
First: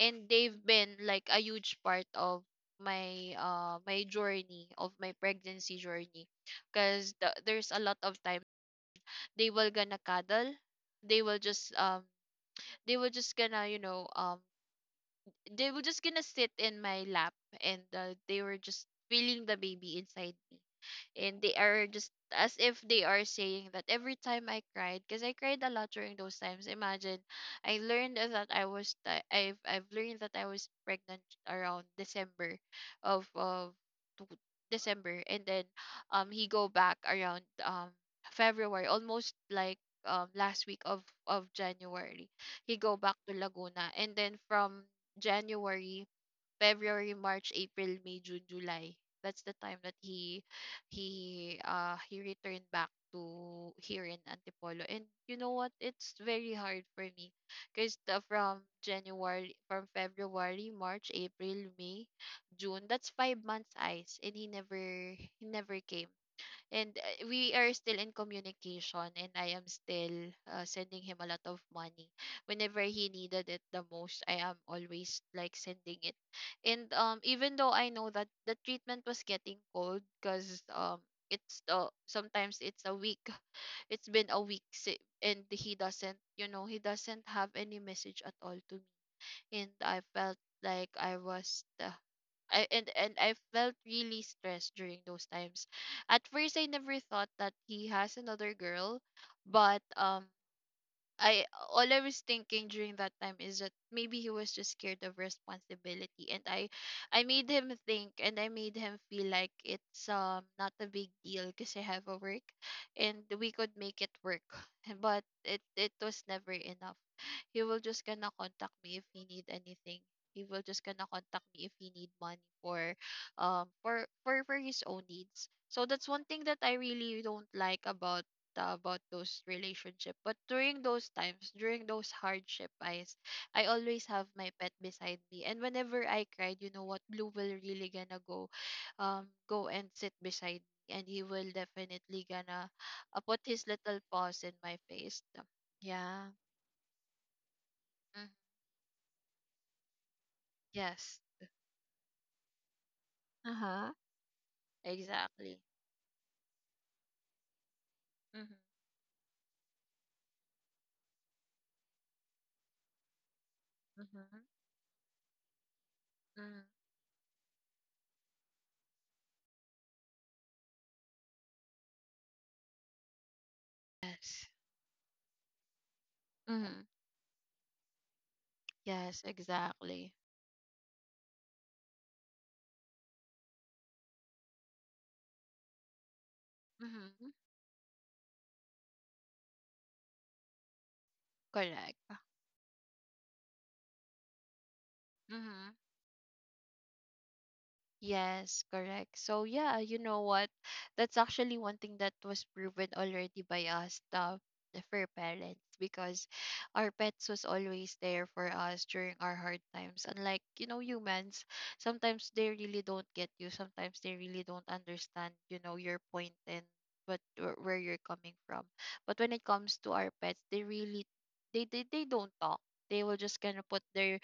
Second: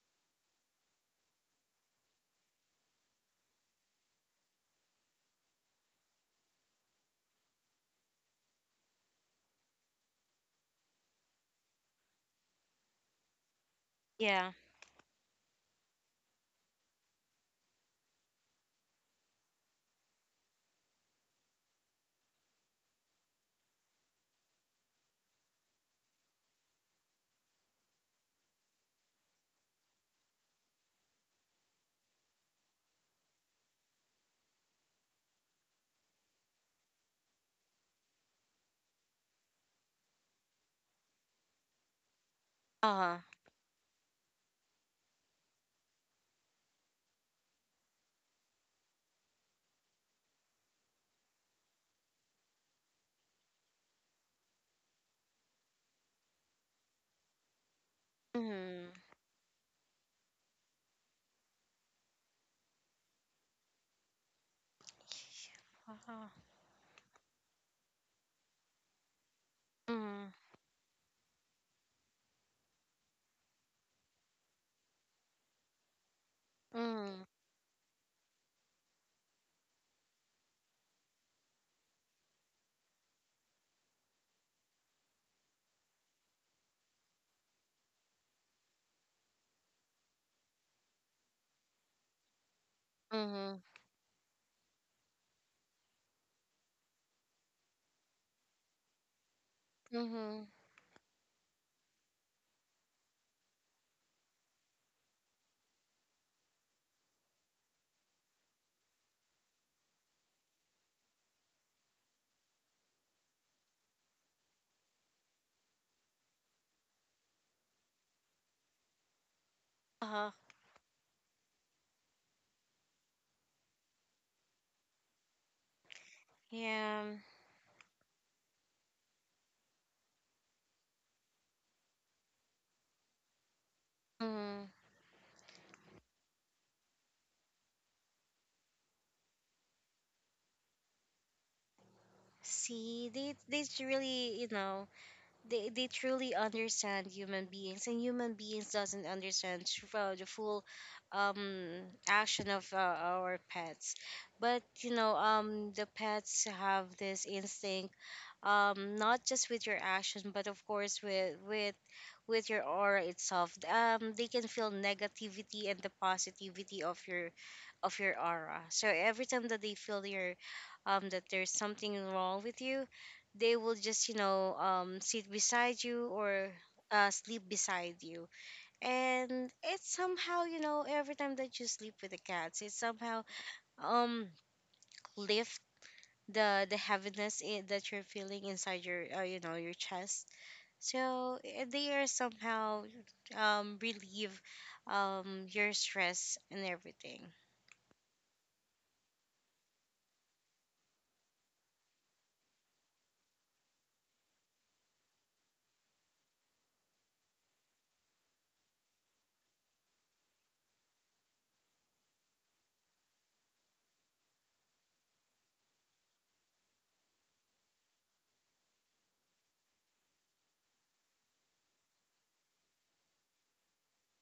And they've been like a huge part of my journey, of my pregnancy journey, because there's a lot of times they will gonna cuddle, they will just gonna, you know, Yeah. they were just gonna sit in my lap, and they were just feeling the baby inside me, and they are just as if they are saying that every time I cried, because I cried a lot during those times. Imagine, I learned that I've learned that I was pregnant around December of of two- December, and then he go back around February, almost like last week of January. He go back Uh-huh. to Laguna, and then from January, February, March, April, May, June, July. That's the time that he returned back to here in Antipolo. And you know what? It's very hard for me, because from Mhm. January, from February, March, April, May, June. That's 5 months, eyes, and he never came. Uh-huh. And we are still in communication, and I am Mhm. still sending him a lot of money whenever he needed it the most. I am always like sending it, and Mhm. even though I know that the treatment was getting cold, because it's sometimes it's a week, it's been a week and he doesn't, you know, he doesn't have any message at all to me, and I felt like I was I, and I Mhm. felt really stressed during those times. At first, I never thought that he has another girl, but Mhm. I all I was thinking during that time is that maybe he was just scared of responsibility, and I made him think and I made him feel like it's not a big deal, because I have a work and we could make it work, but it was never enough. He will just gonna contact me if he need anything. Uh-huh. He will just gonna contact me if he need money for for his own needs. So that's one thing that I Yeah. really don't like about those relationship. But during those times, during those hardship, eyes, I always have my Mhm. pet beside me, and whenever I cried, you know what, Blue will really gonna go go and sit beside me, and he will definitely gonna See, they put they his little really, paws you in my know, face. they Yeah. truly understand human beings, and mm, human beings doesn't understand the full, yes. um action of, our Uh-huh. pets. But you know, Exactly. The pets have this instinct, Mm-hmm. Not just with your action, but of course with with your aura itself. They Mm-hmm. can feel negativity and the mm positivity of your aura. So every time that they feel your, that there's something wrong with you, they will just, you Yes. know, sit beside you or, Mm-hmm. Sleep beside you. Yes, And it's exactly. somehow, you know, every time that you sleep with the cats, it somehow, um lift the Mm-hmm. heaviness in, that you're feeling inside your, you know, your chest. So they Correct. are somehow, relieve, your Mm-hmm. stress and everything. Yes, correct. So yeah, you know what? That's actually one thing that was proven already by us, the fur parents, because our pets was always there for us during our hard times. Unlike, you know, humans, sometimes they really don't get you. Sometimes they really don't understand, you know, your point and what where you're coming from. But when it comes to our pets, they really they don't talk. They will just kind of put their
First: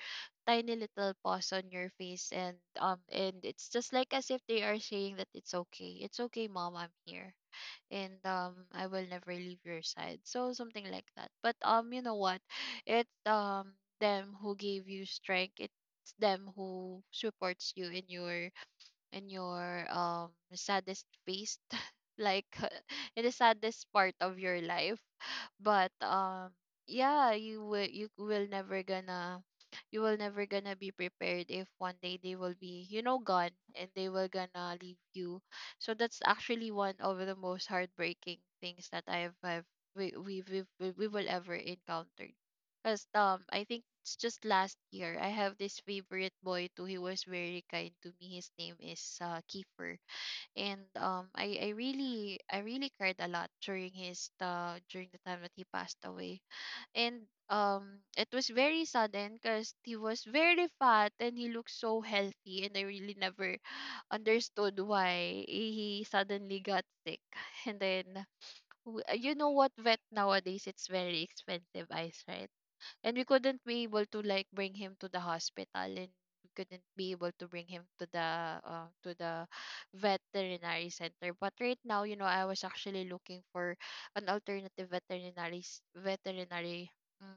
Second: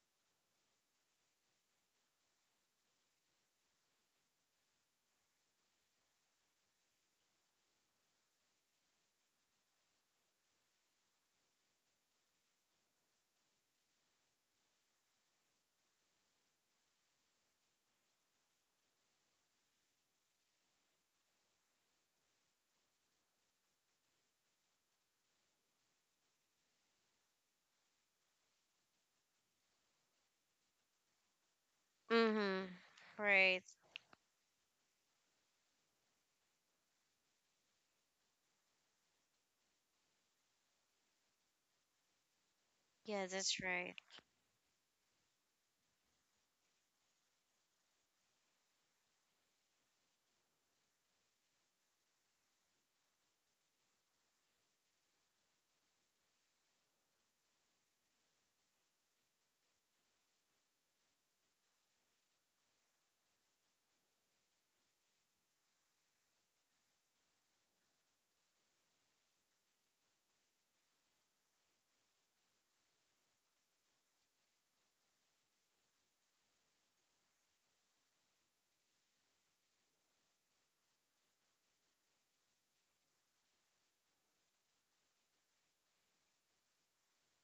tiny little pause on your face, and it's just like as if they are saying that it's okay, it's okay, mom, I'm here, and I will never leave your side, so something like that. But you know what, it's them who gave you strength, it's them who supports you in your and your saddest phase like in the saddest part of your life. But yeah, you will never gonna you will never gonna be prepared if one day they will Mm-hmm. be, you know, gone, Right. and they will gonna leave you. So that's actually one of the most heartbreaking things that I've we will ever encounter, because Yeah, that's I think right. it's just last year. I have this favorite boy too. He was very kind to me. His name is Kiefer, and um, I really I really cried a lot during his during the time that he passed away. And it was very sudden, because he was very fat and he looked so healthy, and I really never understood why he suddenly got sick. And then you know what, vet nowadays it's very expensive, eyes, right? And we couldn't be able to like bring him to the hospital, and we couldn't be able to bring him to the uh, to the veterinary center. But right now, you know, I was actually looking for an alternative veterinary mm,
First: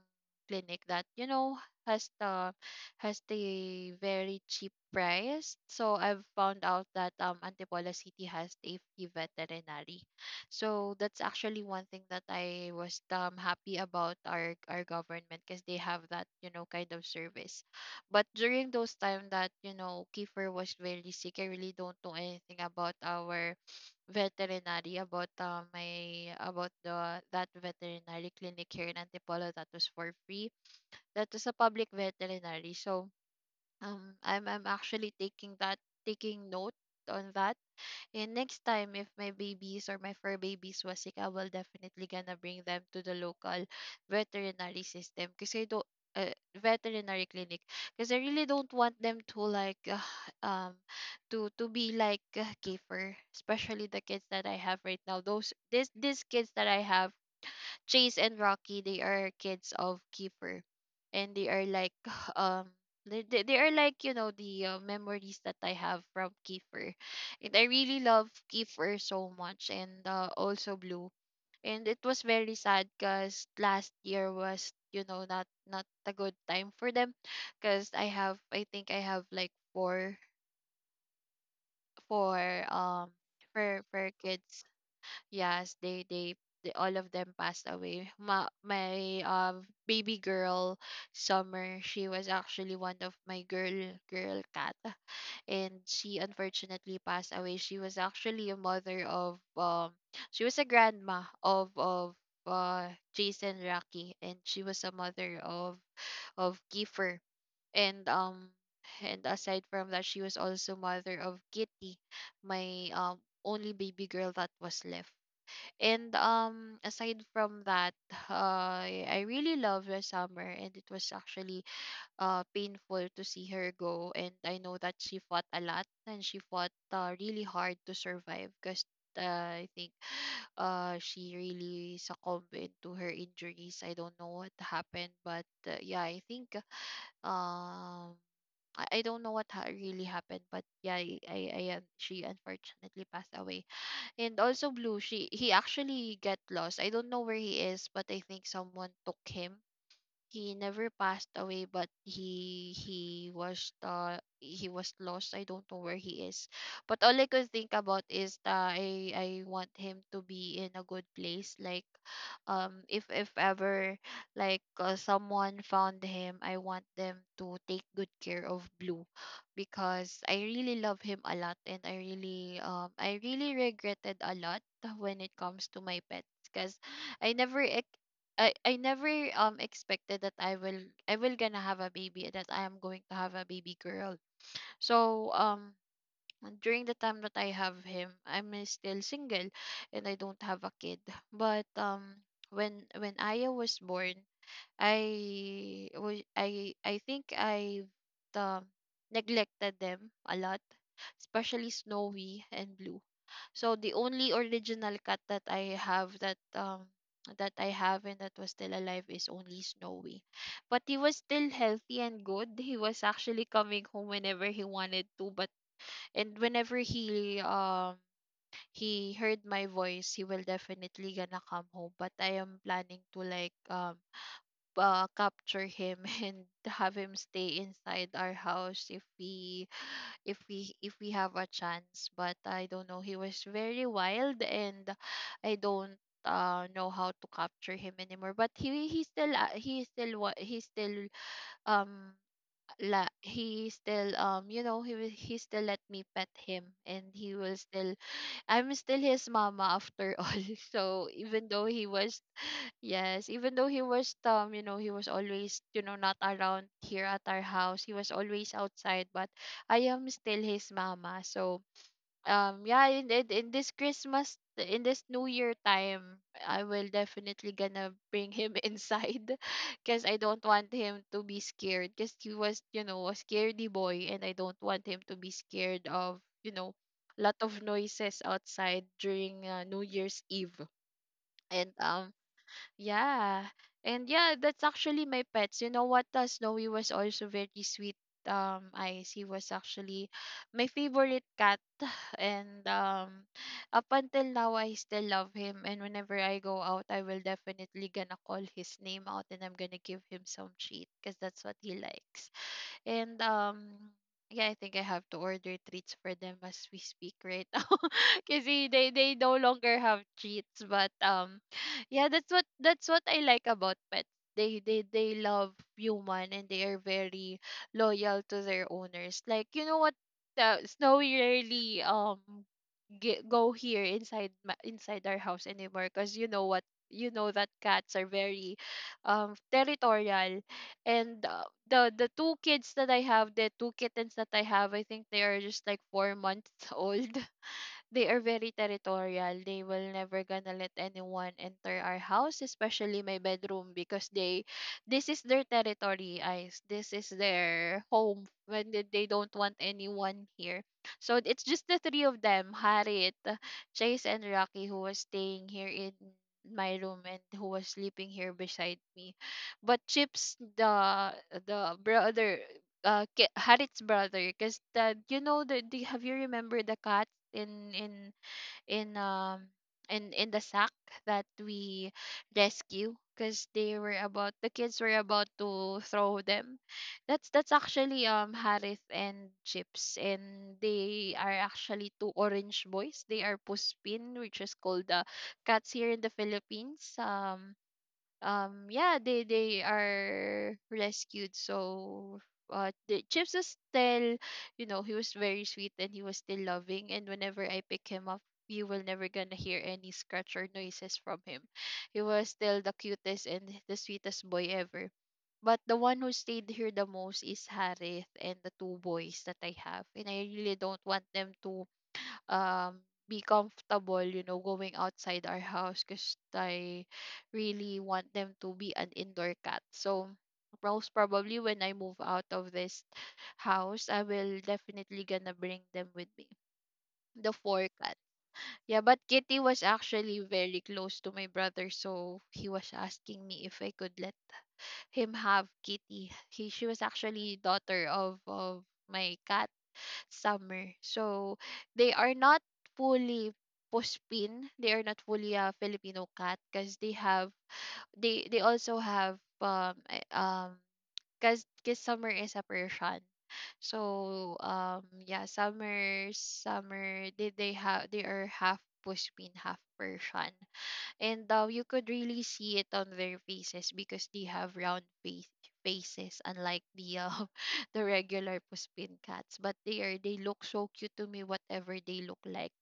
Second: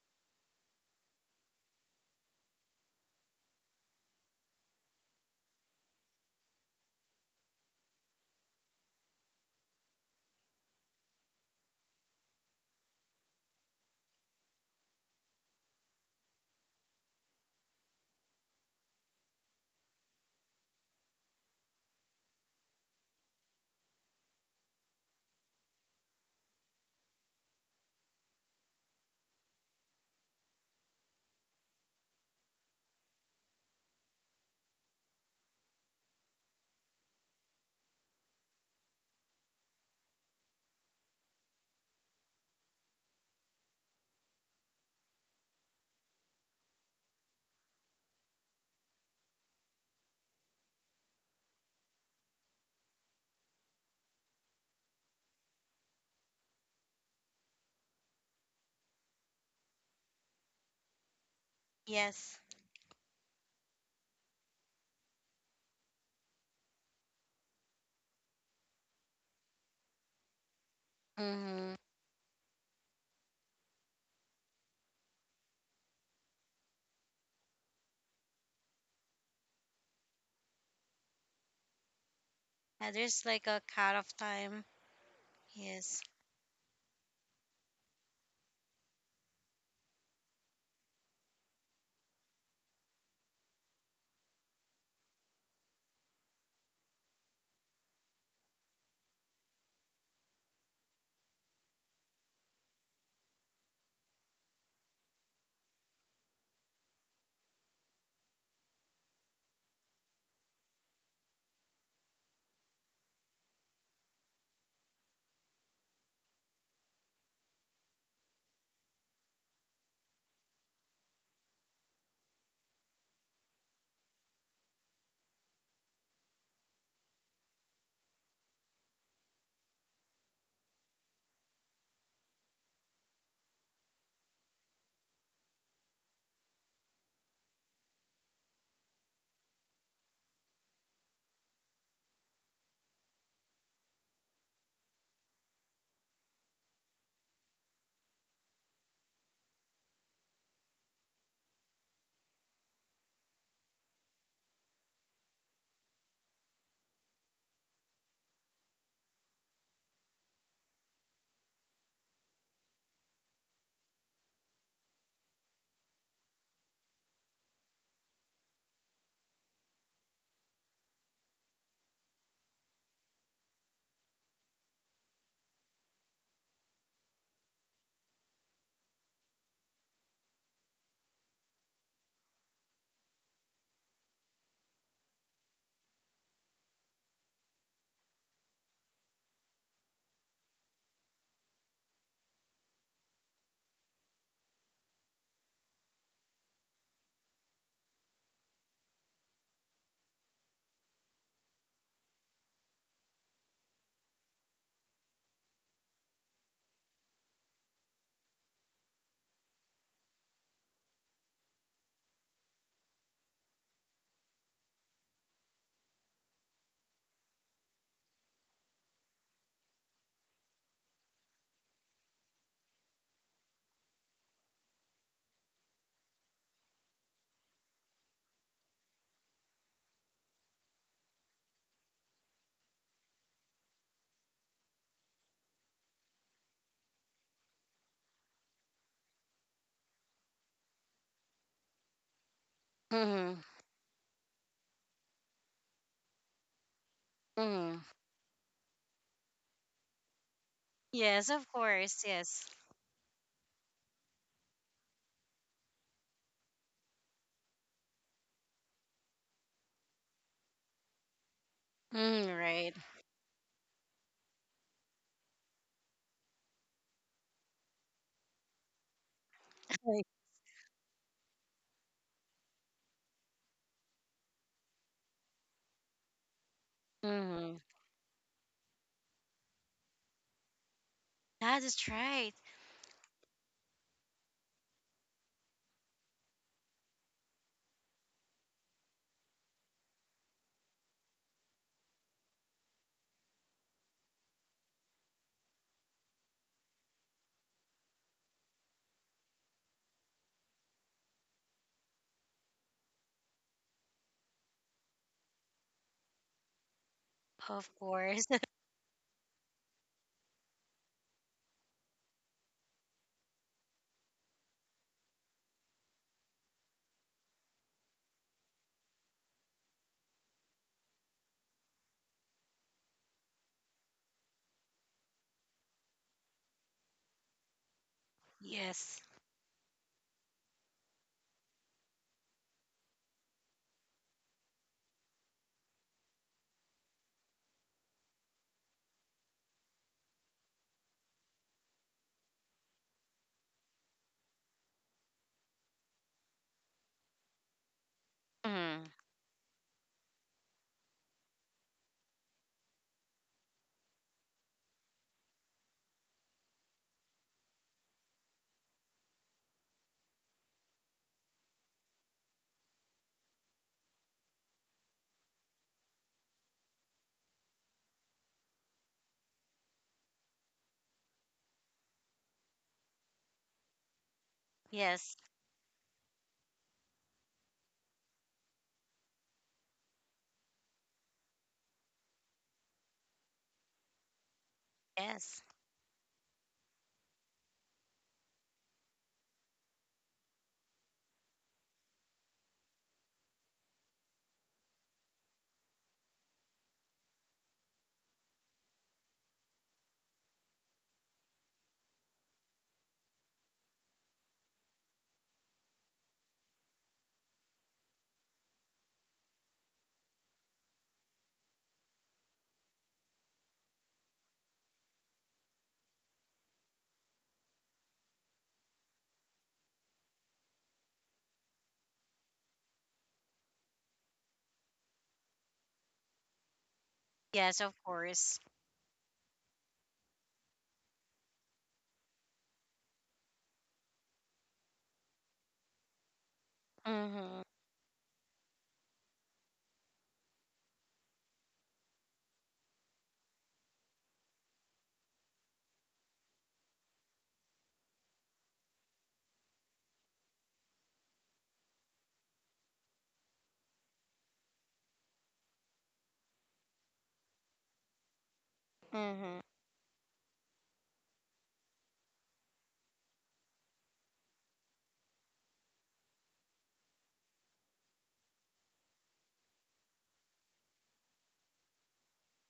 clinic that, you know, has the has the very cheap price. So I've found out that Antipolo city has a free veterinary. So that's actually one thing that I was happy about, our government, because they have that, you know, kind of service. But during those time that, you know, Kiefer was very sick, I really don't know anything about our veterinary, about my about the that veterinary clinic here in Antipolo that was for free. That was a public veterinary. So I'm actually taking that, taking note on that. And next time, if my babies or my fur babies was sick, I will definitely gonna bring them to the local veterinary system, because I don't. Uh, veterinary clinic, because I really don't want them to like um to be like a kefir, especially the kids that I have right now. Those this these kids that I have, Chase and Rocky, they are kids of Kiefer, and they are like Yes. um they are like, you know, the memories that I have from Kiefer, and I really love Kiefer so much, and also Blue. Mm-hmm. And it was very sad, because last year was, you know, not not a good time for them, because I think I have like four four And um there's like a cut for off kids. time. Yes, Yes. They all of them passed away. My baby girl Summer, she was actually one of my girl cat, and she unfortunately passed away. She was actually a mother of she was a grandma of uh Jason Rocky, and she was a mother of Kiefer, and um and aside from that, she was also mother of Kitty, my only baby girl that was left. And aside from that, I really love the summer, and it was actually painful to see her go. And I know that she fought a lot and she fought really hard to survive because I think she really succumbed into her injuries. I don't know what happened, but yeah, I think um I don't know what really happened, but yeah, she unfortunately passed away. And also Blue. She he actually get lost. I don't know where he is, but I think someone took him. He never passed away, but he was lost. I don't know where he is, but all I could think about is that I want him to be in a good place. Like, if ever, like, someone found him, I want them to take good care of Blue, because I really love him a lot and I really I really regretted a lot when it comes to my pets. Because I never ex- I never expected that I will gonna have a baby, that I am going to have a baby girl. So during the time that I have him, I'm still single and I don't have a kid. But when Aya was born, I think I um neglected them a lot, especially Snowy and Blue. So the only original cut that I have, that I have and that was still alive, is only Snowy. But he was still healthy and good. He was actually coming home whenever he wanted to, but and whenever he heard my voice, he will definitely gonna come home. But I am planning to, like, capture him and have him stay inside our house if we if we if we have a chance. But I don't know. He was very wild, and I don't know how to capture him anymore. But he still what he still um la Mm-hmm. he still you know, he still let me pet him, and he will Mm-hmm. still. I'm still his mama after all. So Yes, even of though he course. was, Yes. yes, even though he was, you know, he was always, you know, not around here at our house. He was always outside, but I am still his mama. So Mm, right. yeah, in this Christmas, in this new year time, I will definitely gonna bring him inside, because Right. I don't want him to be scared, because he was, you know, a scaredy boy, and I don't want him to be scared of, you know, lot of Mm-hmm. noises outside during New Year's Eve. And That is right. Yeah. And yeah, that's actually my pets. You know what? Snowy was also very sweet. Ice, he was actually my favorite cat. And up until now, I still love him. And whenever I go out, I will definitely gonna call his name out, and I'm gonna give him some treat because that's what he likes. And yeah, I think I have to order treats for them as we speak right now. Of course. Kasi they no longer have treats, but yeah, that's what I like about pets. They love human, and they are very loyal to their owners. Like, you know what, Snowy rarely go here inside our house anymore, because you know what, you know that cats are very Yes. Territorial. And the two kids that I have, the two kittens that I have, I think they are just like 4 months old. They are very territorial. They will never gonna let anyone enter our house, especially my bedroom, because they this is their territory, guys. This is their home, when Mm-hmm. they don't want anyone here. So it's just the three of them, Harit, Chase and Rocky, who was staying here in my room and who was sleeping here beside me. But Chips, the brother, Harit's brother, because the you know, the, have you remember the cat in in in um in the sack that we rescue, because they were about, the kids were Yes. about to throw them. That's actually Harith and Chips, and they are actually two orange boys. They are Puspin, which is called the Yes. cats here in the Philippines. Yeah, they are rescued. So the Chips is still, you know, he was very sweet, and he was still loving, and whenever I pick him up, you will never gonna hear any scratch or noises from him. He was still the cutest and the sweetest boy ever. But the one who stayed here the most is Harith, and the two boys that I have. And I really don't want them to um be comfortable, you know, going outside our house, because I really want them to be an indoor cat. So most probably, when I move out of this house, I will definitely gonna bring them with me, the four Yes, of cat. course. Yeah, but Kitty was actually very close to my brother, so he was asking me if I could let him have Kitty. He, she was actually Mm-hmm. daughter of my cat Summer. So they are not fully Puspin. They are not fully a Filipino cat, because they have, they also have because Summer is a Persian. So yeah, summer they have, they are half Puspin, Mm-hmm. half Persian. And you could really see it on their faces, because they have round face faces, unlike the the regular Puspin cats. But they are, they look so cute to me, whatever they look like.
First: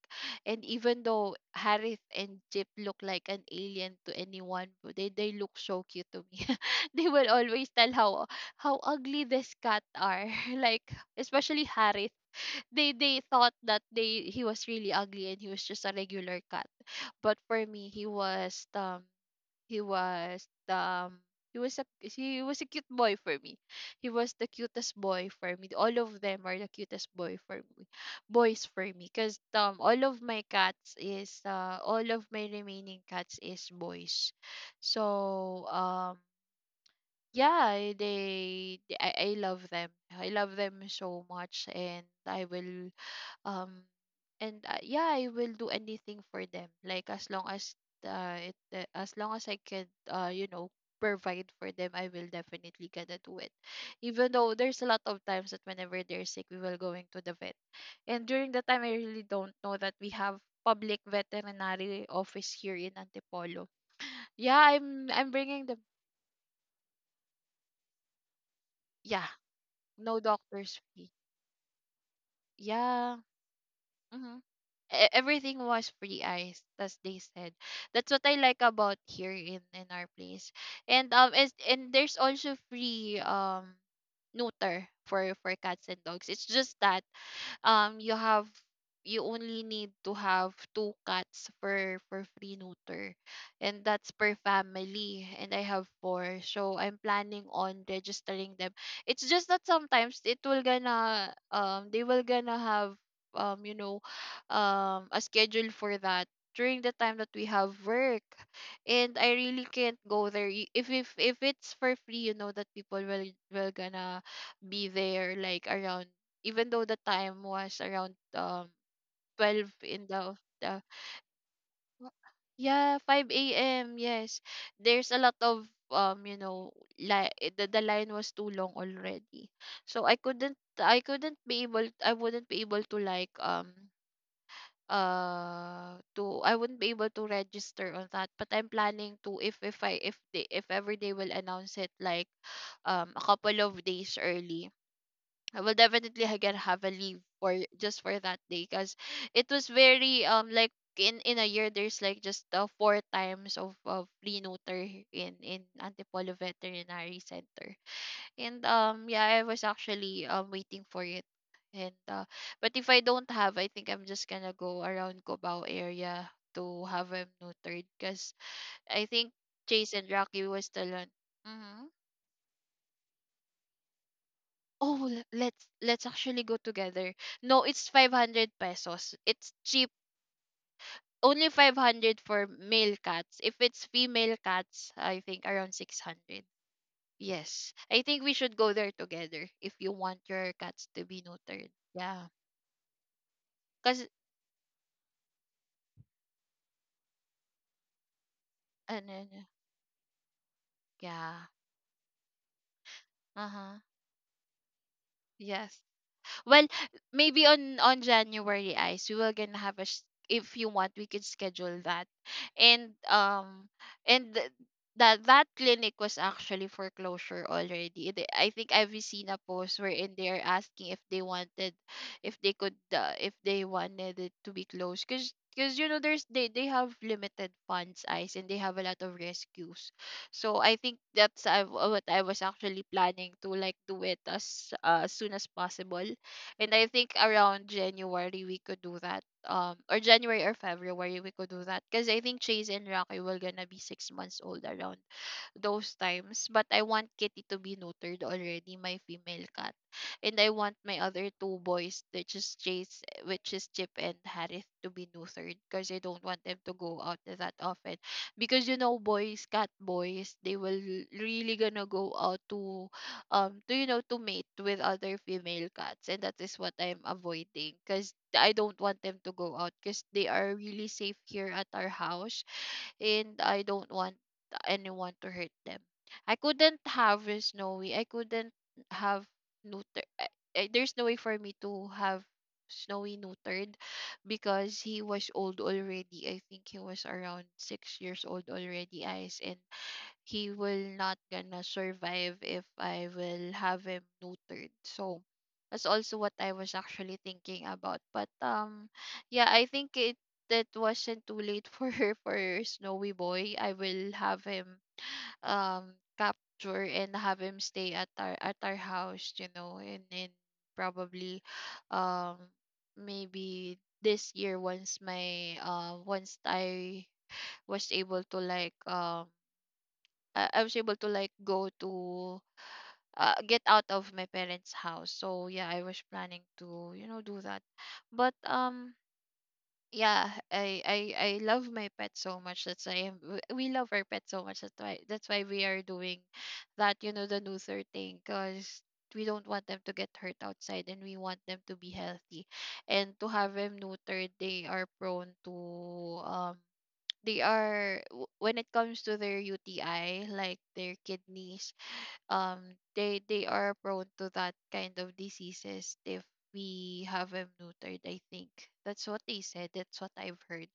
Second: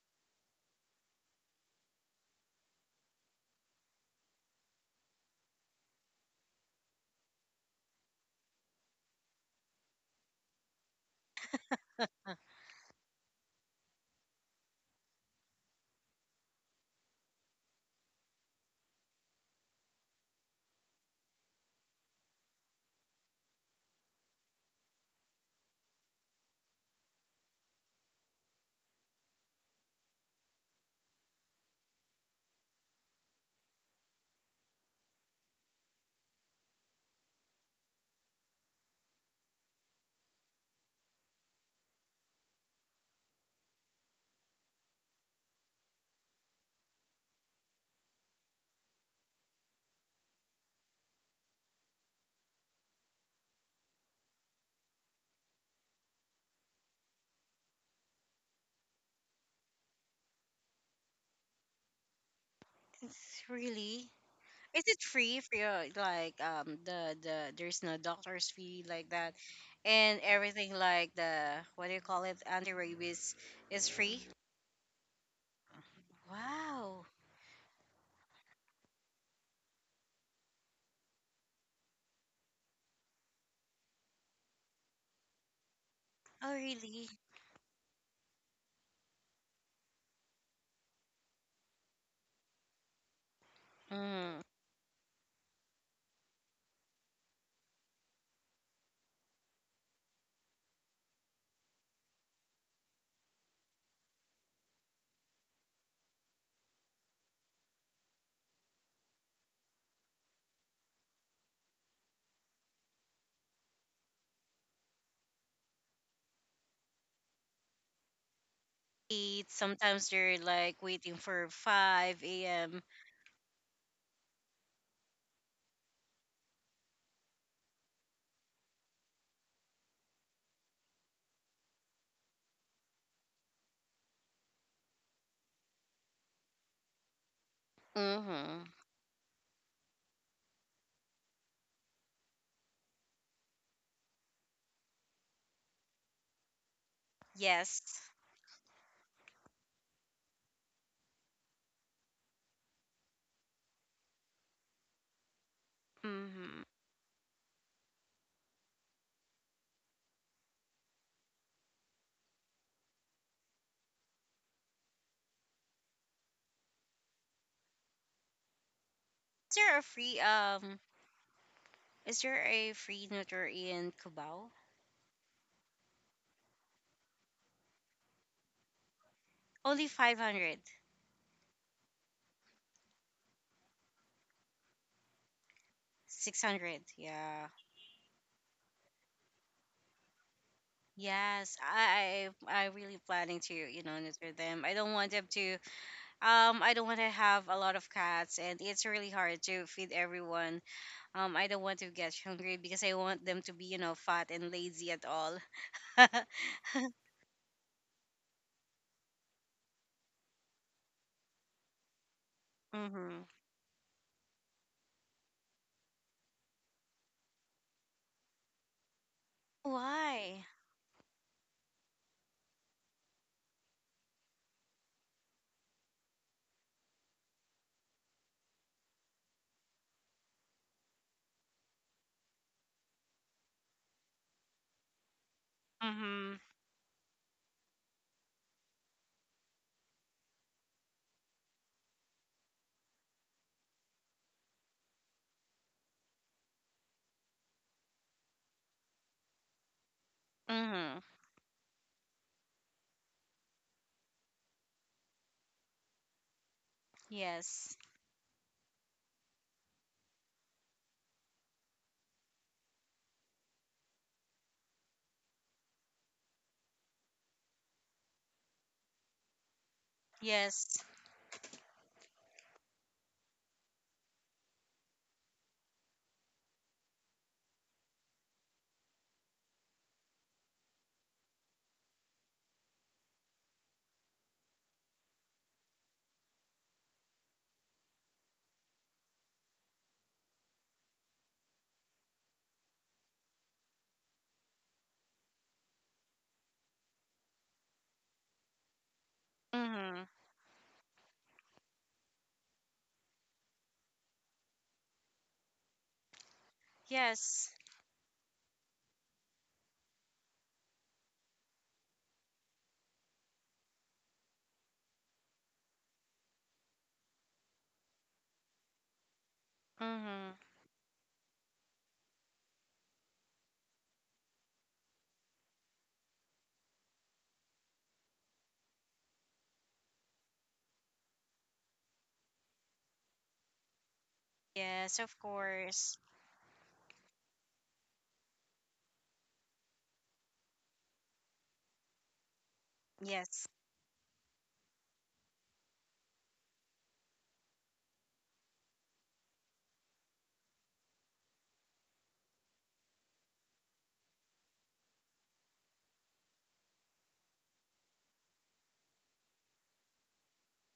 And even though Harith and Jip look like an alien to anyone, but they look so cute to me. They will always tell how ugly this cat are, like, especially Harith. Uh, They thought that they he was really ugly and he was just a regular cat. But for me, he was he was he was a cute boy for me. He was the cutest boy for me. All of them are the cutest boy for me, boys for me, because all of my cats is all of my remaining cats is boys. So yeah, I love them. I love them so much, and I will um and yeah, I will do anything for them, like, as long as it as long as I can, you know, provide for them, I will definitely gonna do it. Even though there's a lot of times that whenever they're sick, we will going to the vet. And during the time, I really don't know that we have public veterinary office here in it's Antipolo. really. Yeah, Is it I'm free for bringing the. your, like, the there's no doctor's fee like Yeah. that, No and everything doctors fee. like the, what do you call it, anti Yeah. rabies is free? Mhm. Everything was free, Ice, as Wow. they said. That's what I like about here in our place. And there's also free neuter for cats and dogs. It's Oh, just that, really? You have, you only need to have two cats for free neuter, and that's per family, and I have four, so I'm planning on registering them. It's just that sometimes it will gonna they will gonna have, you know, a schedule for that during the time that we have work, and I really can't go there. If if it's for free, you know that people will gonna be there, like, around, even though the time was around Eight. 12 in Sometimes they're the. like waiting for 5 a.m. Yeah, 5 a.m., yes. There's a lot of, you know, like, the line was too long already. So I couldn't be able, I wouldn't be able to, like, to I wouldn't be able to register on that. But Mm-hmm. I'm planning to, if ever they will announce it, like, a couple of days early, I will definitely ha- get have a leave for just Yes. for that day, because it was very like, in a year, there's like just four times of renoter in Antipolo Mm-hmm. Veterinary Center. And yeah, I was actually waiting for it. And But if I don't have, I think I'm just gonna go around Cubao area to have him neutered, because I think Is there a Chase and free Rocky was still on. Is there a free notar in Cubao? Oh, let's actually go together. No, it's 500 pesos. It's cheap. Only 500, Only 500 for male cats. If it's female cats, I think around six 600. hundred. Yeah. Yes. I think we should go there together if you want your cats to be Yes, neutered. Yeah. I really planning to, you know, Cuz nurture them. I don't want them to, I don't want to have a lot of cats, and it's ano really hard yun, to feed everyone. Yeah. I don't want to get hungry because I want them to be, Uh-huh. you know, fat and lazy at all. Yes. Well, maybe on January, Ice, we will gonna have a. If you want, we could schedule that, and Mm-hmm. um, and that clinic was actually foreclosure already. I think I've seen a post wherein they are Why? asking if they wanted, if they could, if they wanted it to be closed, cause. Because there's they have limited funds ice and they have a lot of rescues, so I think that's what I was actually planning to like do it as soon as possible. Mm-hmm. And I think around January we could do that. Or January or February we could do that. Cause I think Chase and Rocky will gonna be 6 months old around those times. But I want Kitty to be neutered already, my female cat. And I want my Mm-hmm. other two boys, which is Chase, which is Chip and Harith, to be neutered because I don't want them to go out that Yes. often. Because, boys, cat boys, they will really gonna go out to to mate with other female cats, and that is what I'm avoiding because I don't want them to go out because they are Yes. really safe here at our house, and I don't want anyone to hurt them. I couldn't have a snowy. I couldn't have neuter. There's no way for me to have snowy neutered because he was old already. I think he was around 6 years old already, eyes, and he will not gonna survive if I will have him neutered. So that's also what I was actually thinking about. But yeah, I think Mm-hmm. it that wasn't too late for for Snowy Boy. I will have him capture and have Yes. him stay at our house, and then probably um maybe this year once my once I was able to like Mm-hmm. I was able to like go to get out of my parents' house. So yeah, I was planning to do that, but yeah, I love my pet so much. That's why I'm- w- We love our pet so much. That's Yes, why of that's why we are course. doing that. The Luther thing because. We don't want them to get hurt outside, and we want them to be healthy. And to Yes. have them neutered, they are prone to when it comes to their UTI, like their kidneys um they they are prone to that kind of diseases if we haven't neutered. I think that's what they said, that's what I've heard,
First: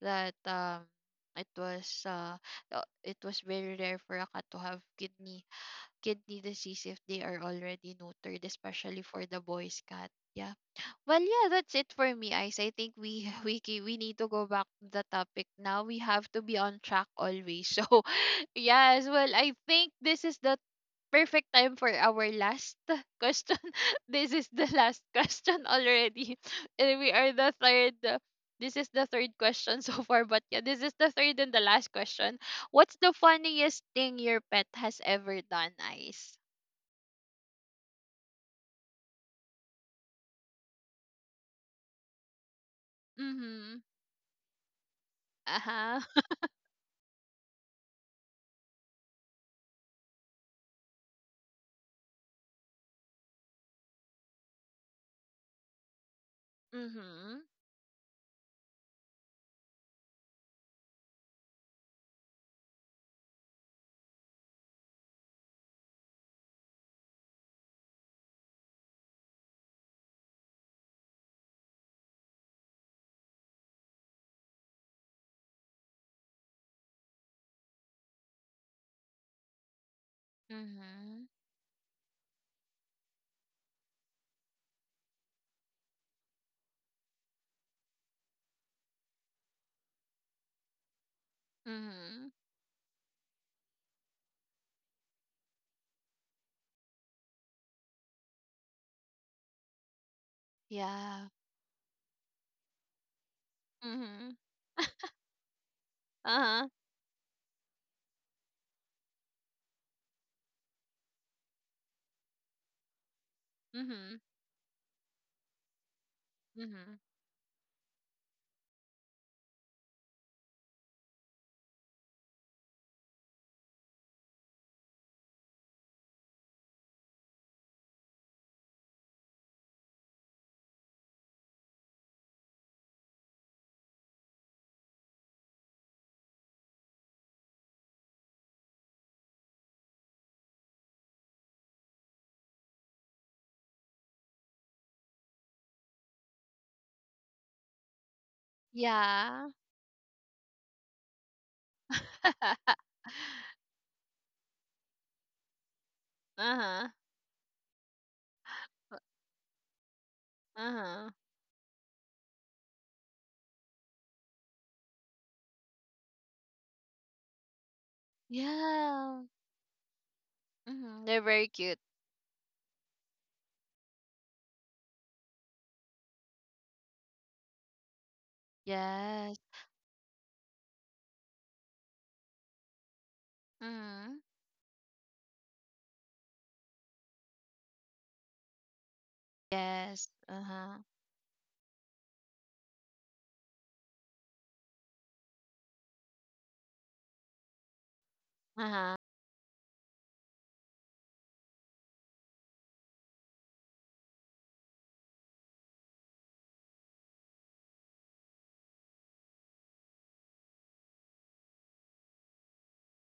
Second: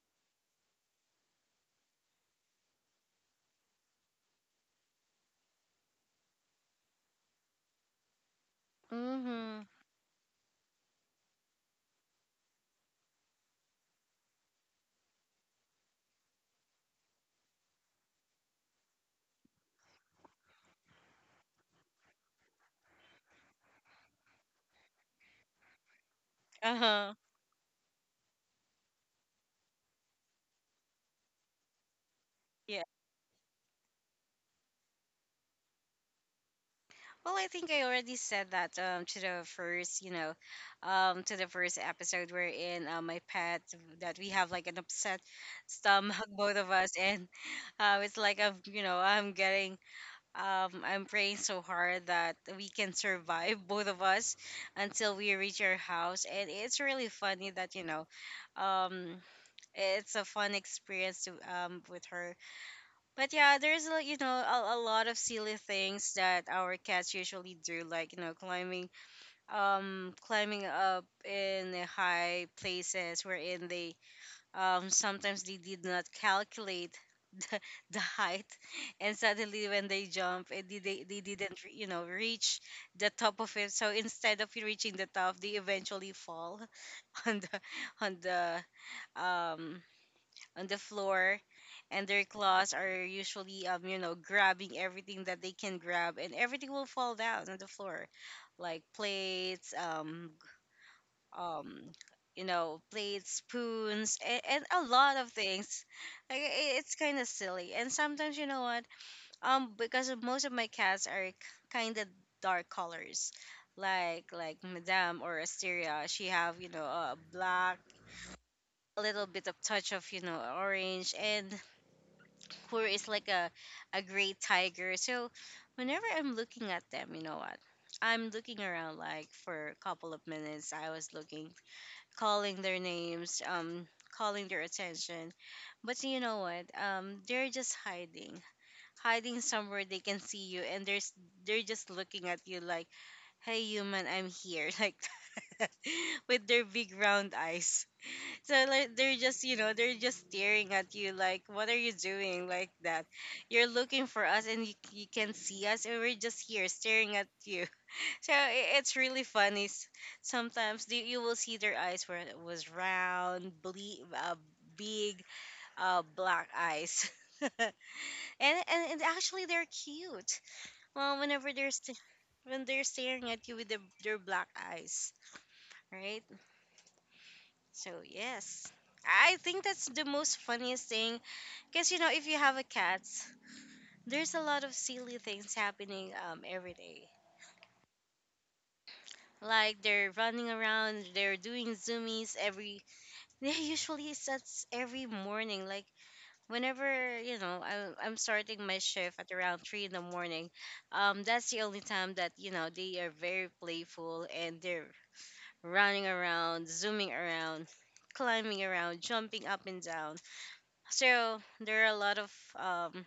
that it was uh it was very rare for a cat to have kidney disease if they are already neutered, especially for the Mm-hmm. boys cat. Yeah, well yeah, that's it for me, Ice. I think we we need to go back to the topic now. We have to be on track always. So yes, well, I think this is the perfect time for our last question. This is the last question already. And we Uh-huh. are the third. This is the third question so far, but yeah, this is the third and the last question. Yeah. What's the funniest thing your pet has ever done, Ice? Well, I think I already said that, to the first episode we're in, my pet, Mm-hmm. that we have like an upset Uh-huh. stomach, both of us. And it's like I'm, you know, um, I'm praying so hard that we can survive, both of us, until we reach our house. And it's really Mm-hmm. funny that, you know, um, it's a fun experience to, with her. But yeah, there's, you know, a lot of silly things that our cats usually do, like, you know, climbing, climbing up in the high places wherein they, sometimes they did not calculate the height, and suddenly when they jump it, they Mm-hmm. didn't you know, reach the top of it. So instead of reaching the top, they eventually fall on the on the um on the floor. And their Mm-hmm. claws are usually, you know, grabbing everything that they can grab, and everything will fall down on the floor, like plates, g- Yeah. um you know, plates, spoons, Mm-hmm. And a lot of things. Like, Uh-huh. It's kind of silly. And sometimes you know what, because of, most of my cats are kind of dark colors, Mm-hmm. Like Madame or Asteria. She have, you know, Mm-hmm. a black, a little bit of touch of, you know, orange. And Kur is like a gray tiger. So whenever I'm looking at them, you know what? I'm looking around like for a couple of minutes. I was looking, calling their names, calling their attention. But you know what? They're just hiding somewhere they can see you, and there's they're just looking at you like, hey human, I'm here. Like that, with their big round eyes. So like, they're just, Yeah. you know, they're just staring at you like, what are you doing like that? You're looking for us, and you can see us, and we're just here Uh-huh. staring at you. So I it's really funny. Sometimes the, Uh-huh. you will see their eyes where it was round, uh, big, black eyes. And and Yeah. actually they're cute. Mhm, Well, they're very whenever cute. When they're staring at you with the, their black eyes, right? So yes, I Yes. think that's the most funniest thing. Because, you know, if you have a cat, Mhm. there's a lot of silly things happening, every day. Like Yes. they're running Uh-huh. around, they're doing zoomies every. They usually sets every morning, like whenever I'm starting my Uh-huh. shift at around three in the morning that's the only time that they are very playful and they're running around, zooming around, climbing around, jumping up and down. So there are a lot of um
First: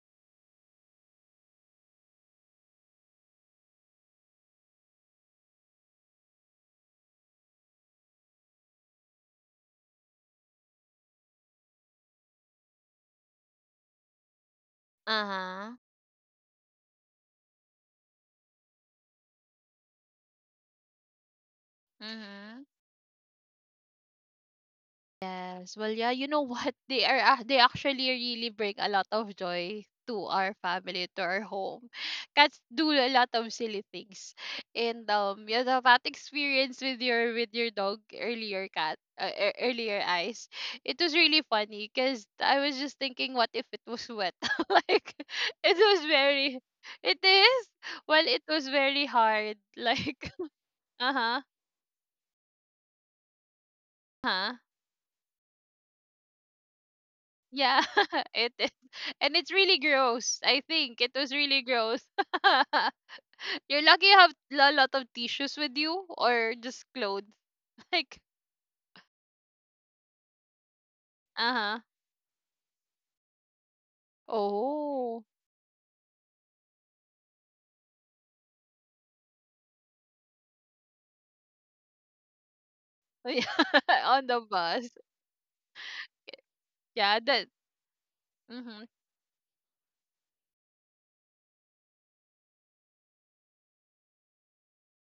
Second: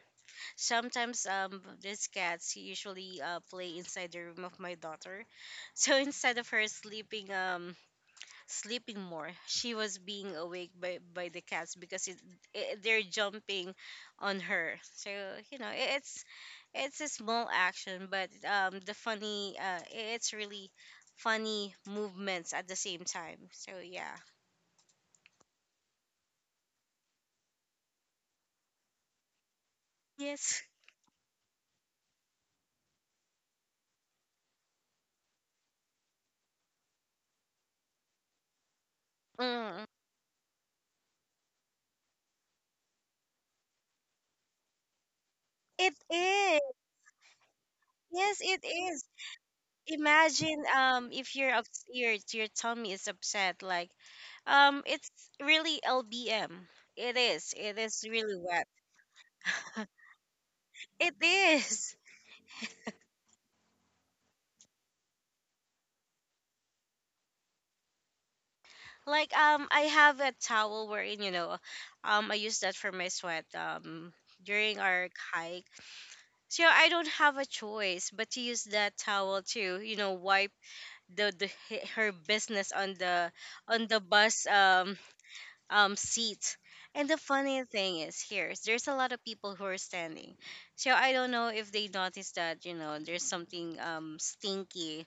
sometimes these cats usually play inside the room of my daughter. So instead of her sleeping sleeping more, she was being awake by the cats because they're jumping on her. So you know, Uh-huh. i- it's it's a small action, but the it's really funny movements Mhm. at the same time. So yeah, Yes. Well, yeah, what? They actually really bring a lot of joy to our yes, family, to our home. Cats do a lot of silly things. And that experience with your dog earlier cat mm, earlier eyes. It was really funny because I was just thinking, what if it was wet? Like it it was is. very it is. Well, Yes, it it was is. very hard. Like Imagine if uh-huh, you're up, your tummy is upset, like uh-huh. It's really LBM. It is. It Yeah, is really it wet. is. And it's really gross. I think it It was really is. gross. You're lucky you have a lot of tissues with you or just clothes. Like, Like I have a towel wherein uh-huh. I use that for my sweat during our Oh. hike. So I don't have a choice but to use that towel to wipe her business on the Yeah, on the on the bus bus. Seat. And the Yeah, that funny thing is here, is mm-hmm. there's a lot of people who are standing. So I don't know if they noticed that there's something stinky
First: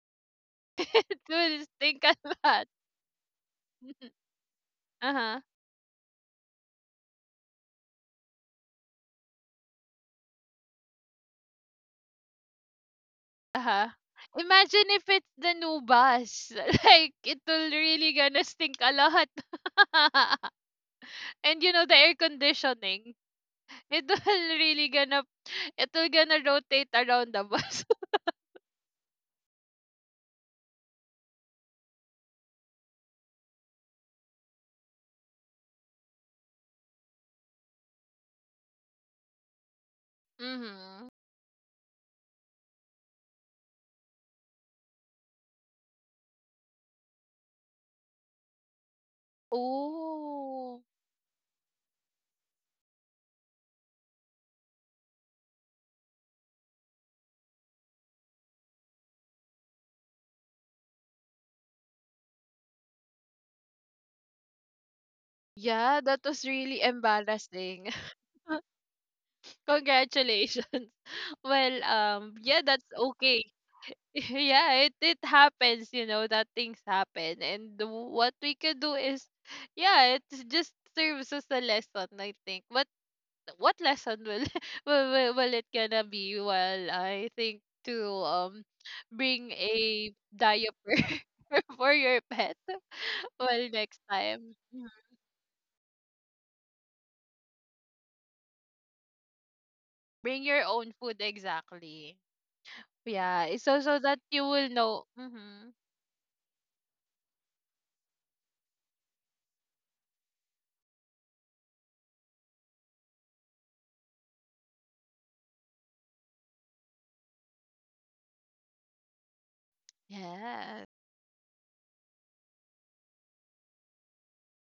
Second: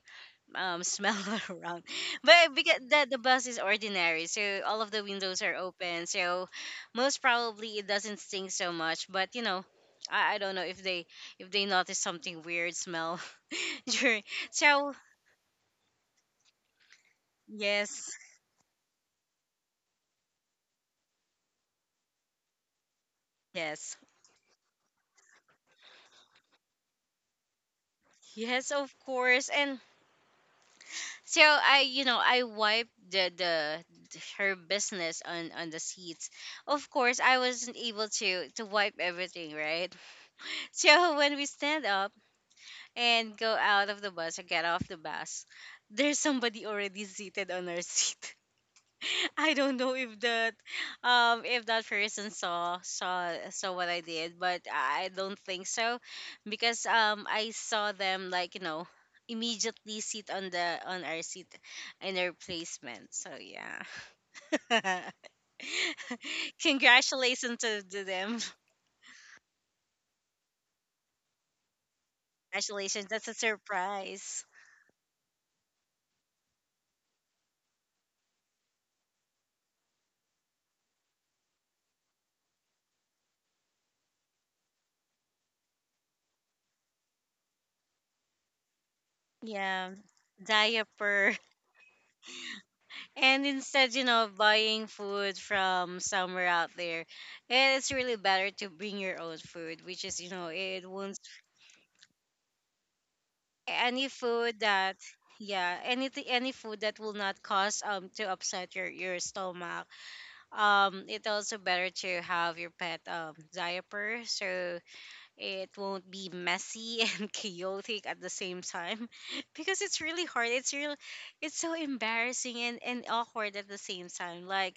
smell Dude, around. think of But that. because the bus is ordinary, so all of the Uh-huh. windows are open. So most probably it doesn't stink so much. But you know, I don't know if they, if they notice something weird smell Uh-huh. during. Imagine So if it's the new bus. Like, it will really yes, gonna stink a lot. And, the air conditioning. yes, It will really gonna it will gonna rotate around the bus. yes, of course. And so I, I wiped the her business on the seats. Of course, I wasn't able to wipe everything, right. Mhm. So when we stand up and go out of the bus, or get off the bus, there's somebody already seated on our seat. I don't know Oh. If that person saw what I did, but I don't think so because I saw them, like, you know, immediately sit on the on our seat in their placement. So yeah. Yeah, that was really Congratulations to, embarrassing. to them. Congratulations. Well, yeah, that's Congratulations. That's a okay. surprise. Yeah, it happens, that things happen, and the- what we can do is yeah, it just serves as a lesson, I think. But what lesson will will it gonna be? Well, I think to bring Yeah. a diaper Diaper. for your pet. And Well, instead, next you know, of time. buying Mhm. food from somewhere out there, it's really better to bring your own food, which is, you Bring know, your it own food, won't exactly. Yeah, it's so so any that you food will that, know. Mm-hmm. yeah, anything, any food that will not cause to upset your stomach. It's also better to have your pet diaper, so it won't be messy and chaotic at the same time, because it's really hard. Yes. It's so embarrassing and awkward at the same time. Like,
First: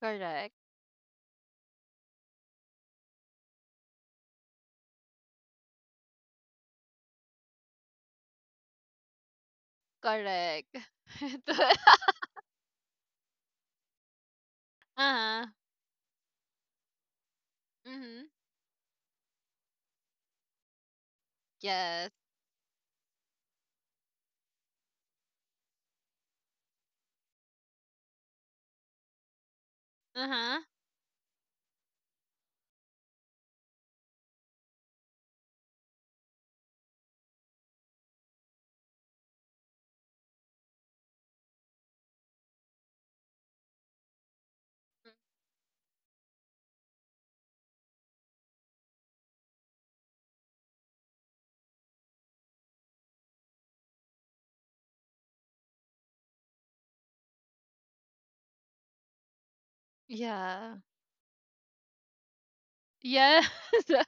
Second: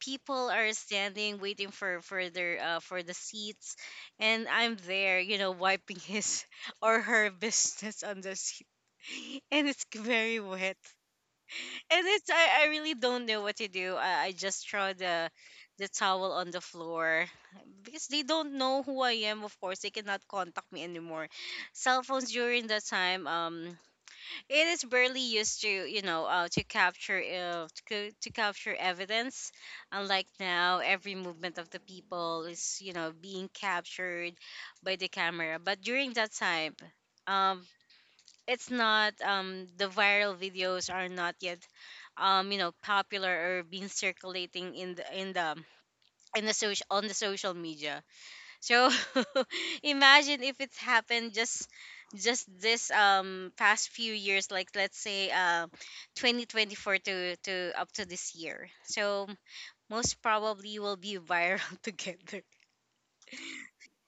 people Correct. are standing waiting for their for the seats, and I'm there, you know, wiping his or her business on the seat, and it's very Correct. wet, and it's I really don't know what to do. I just throw the Uh-huh. the towel on the floor because they Mm-hmm. don't know who I am. Of course, they cannot contact me anymore. Cell Yes. phones during that time, it is barely used to to to capture evidence. Unlike Uh-huh. now, every movement of the people is being captured by the camera. But during that time. Um, it's not the viral videos are not yet popular or being circulating in the social, on the social media, so. Imagine if it's happened just this past few years, like let's say 2024 to up to this year, so most probably Yeah. will be viral. Together, Yeah, so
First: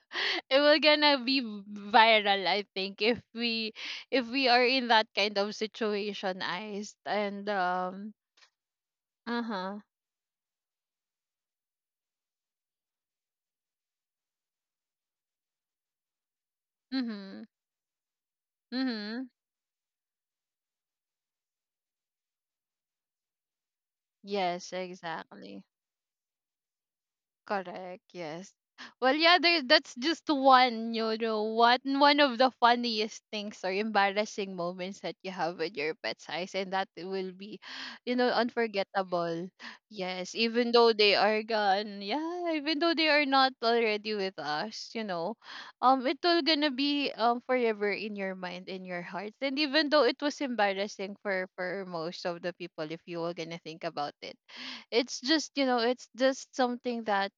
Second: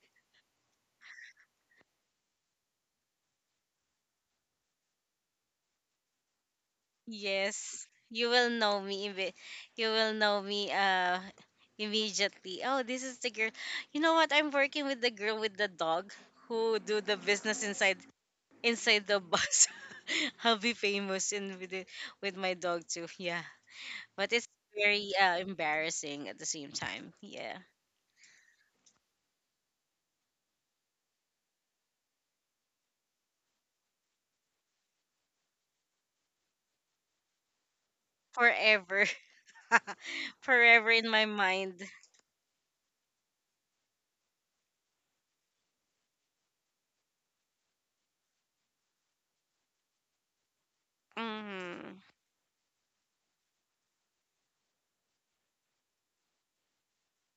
it will gonna be viral, I think, if we are in that kind of situation, Iced. And yes, you will know uh huh, you will know me immediately. Oh, this is the girl. You know what? I'm working with the girl with the dog who do the mhm, business inside, inside the mhm. bus. I'll be famous in with it, with my dog too. Yeah, but it's Yes, very exactly. embarrassing at the same time. Yeah, Correct. Yes. Well, yeah, there, that's just one, one of the funniest things or embarrassing moments that you have with your pet's eyes, and that will be, forever, unforgettable. Yes, even forever though in they my are mind. gone, yeah, even though they are not already with us, it will gonna be forever in your mind, in your heart, and even though it was embarrassing for Mm-hmm. most of the people, if you were gonna think about it, it's just it's just something that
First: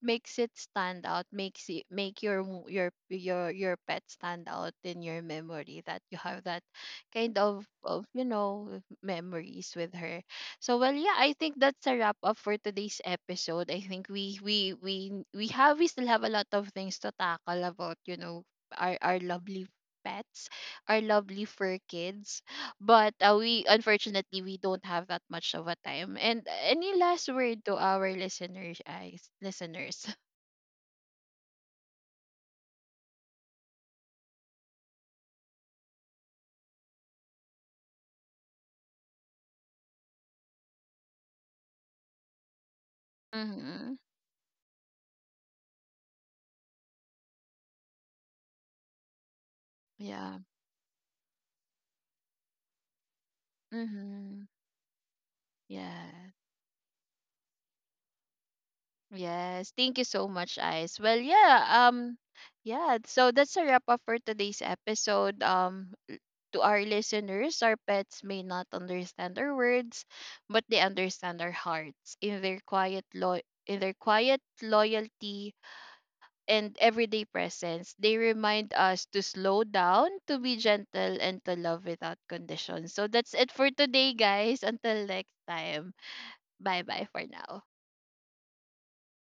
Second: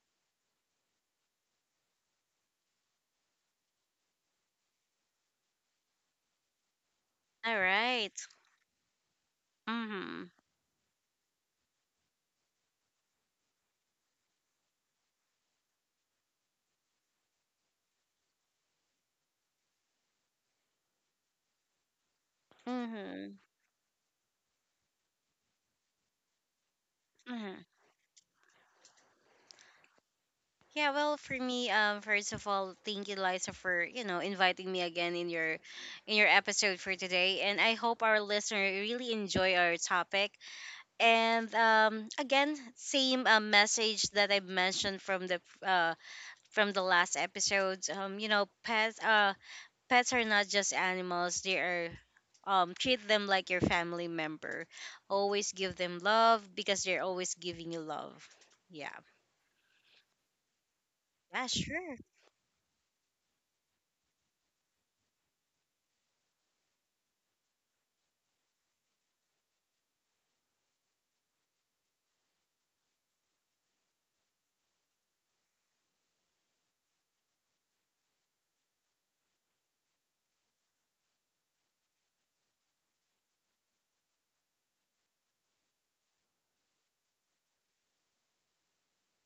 makes it stand out, makes it make your your pet stand out in your memory, that you have that kind All of right. Memories with her. Mm-hmm. So well, yeah, I think that's a wrap up for today's episode. I think we still have a lot of things to tackle about, our lovely pets, our lovely fur kids, but Mm-hmm. We unfortunately we don't have that much of a time. And any last Mm-hmm. word to our listeners eyes, listeners? Yeah, well, for me, first of all, thank you, Liza, for inviting me again in your episode for today, and I hope our listener really enjoy our topic. And again, same Mm-hmm, message that I mentioned from the last episode. You know, pets are yeah, not just animals; they are treat them like your family mm-hmm, member. Always give them yeah. love because they're always giving you love. Yeah. Yes, thank you so much, eyes. Well, Yeah, yeah, sure. yeah, so that's a wrap up for today's episode. To our listeners, our pets may not understand our words, but they understand our hearts in in their quiet loyalty and everyday presence. They remind us to slow down, to be gentle, and to love without condition. So that's it for today, guys. Until next time. Bye bye for now.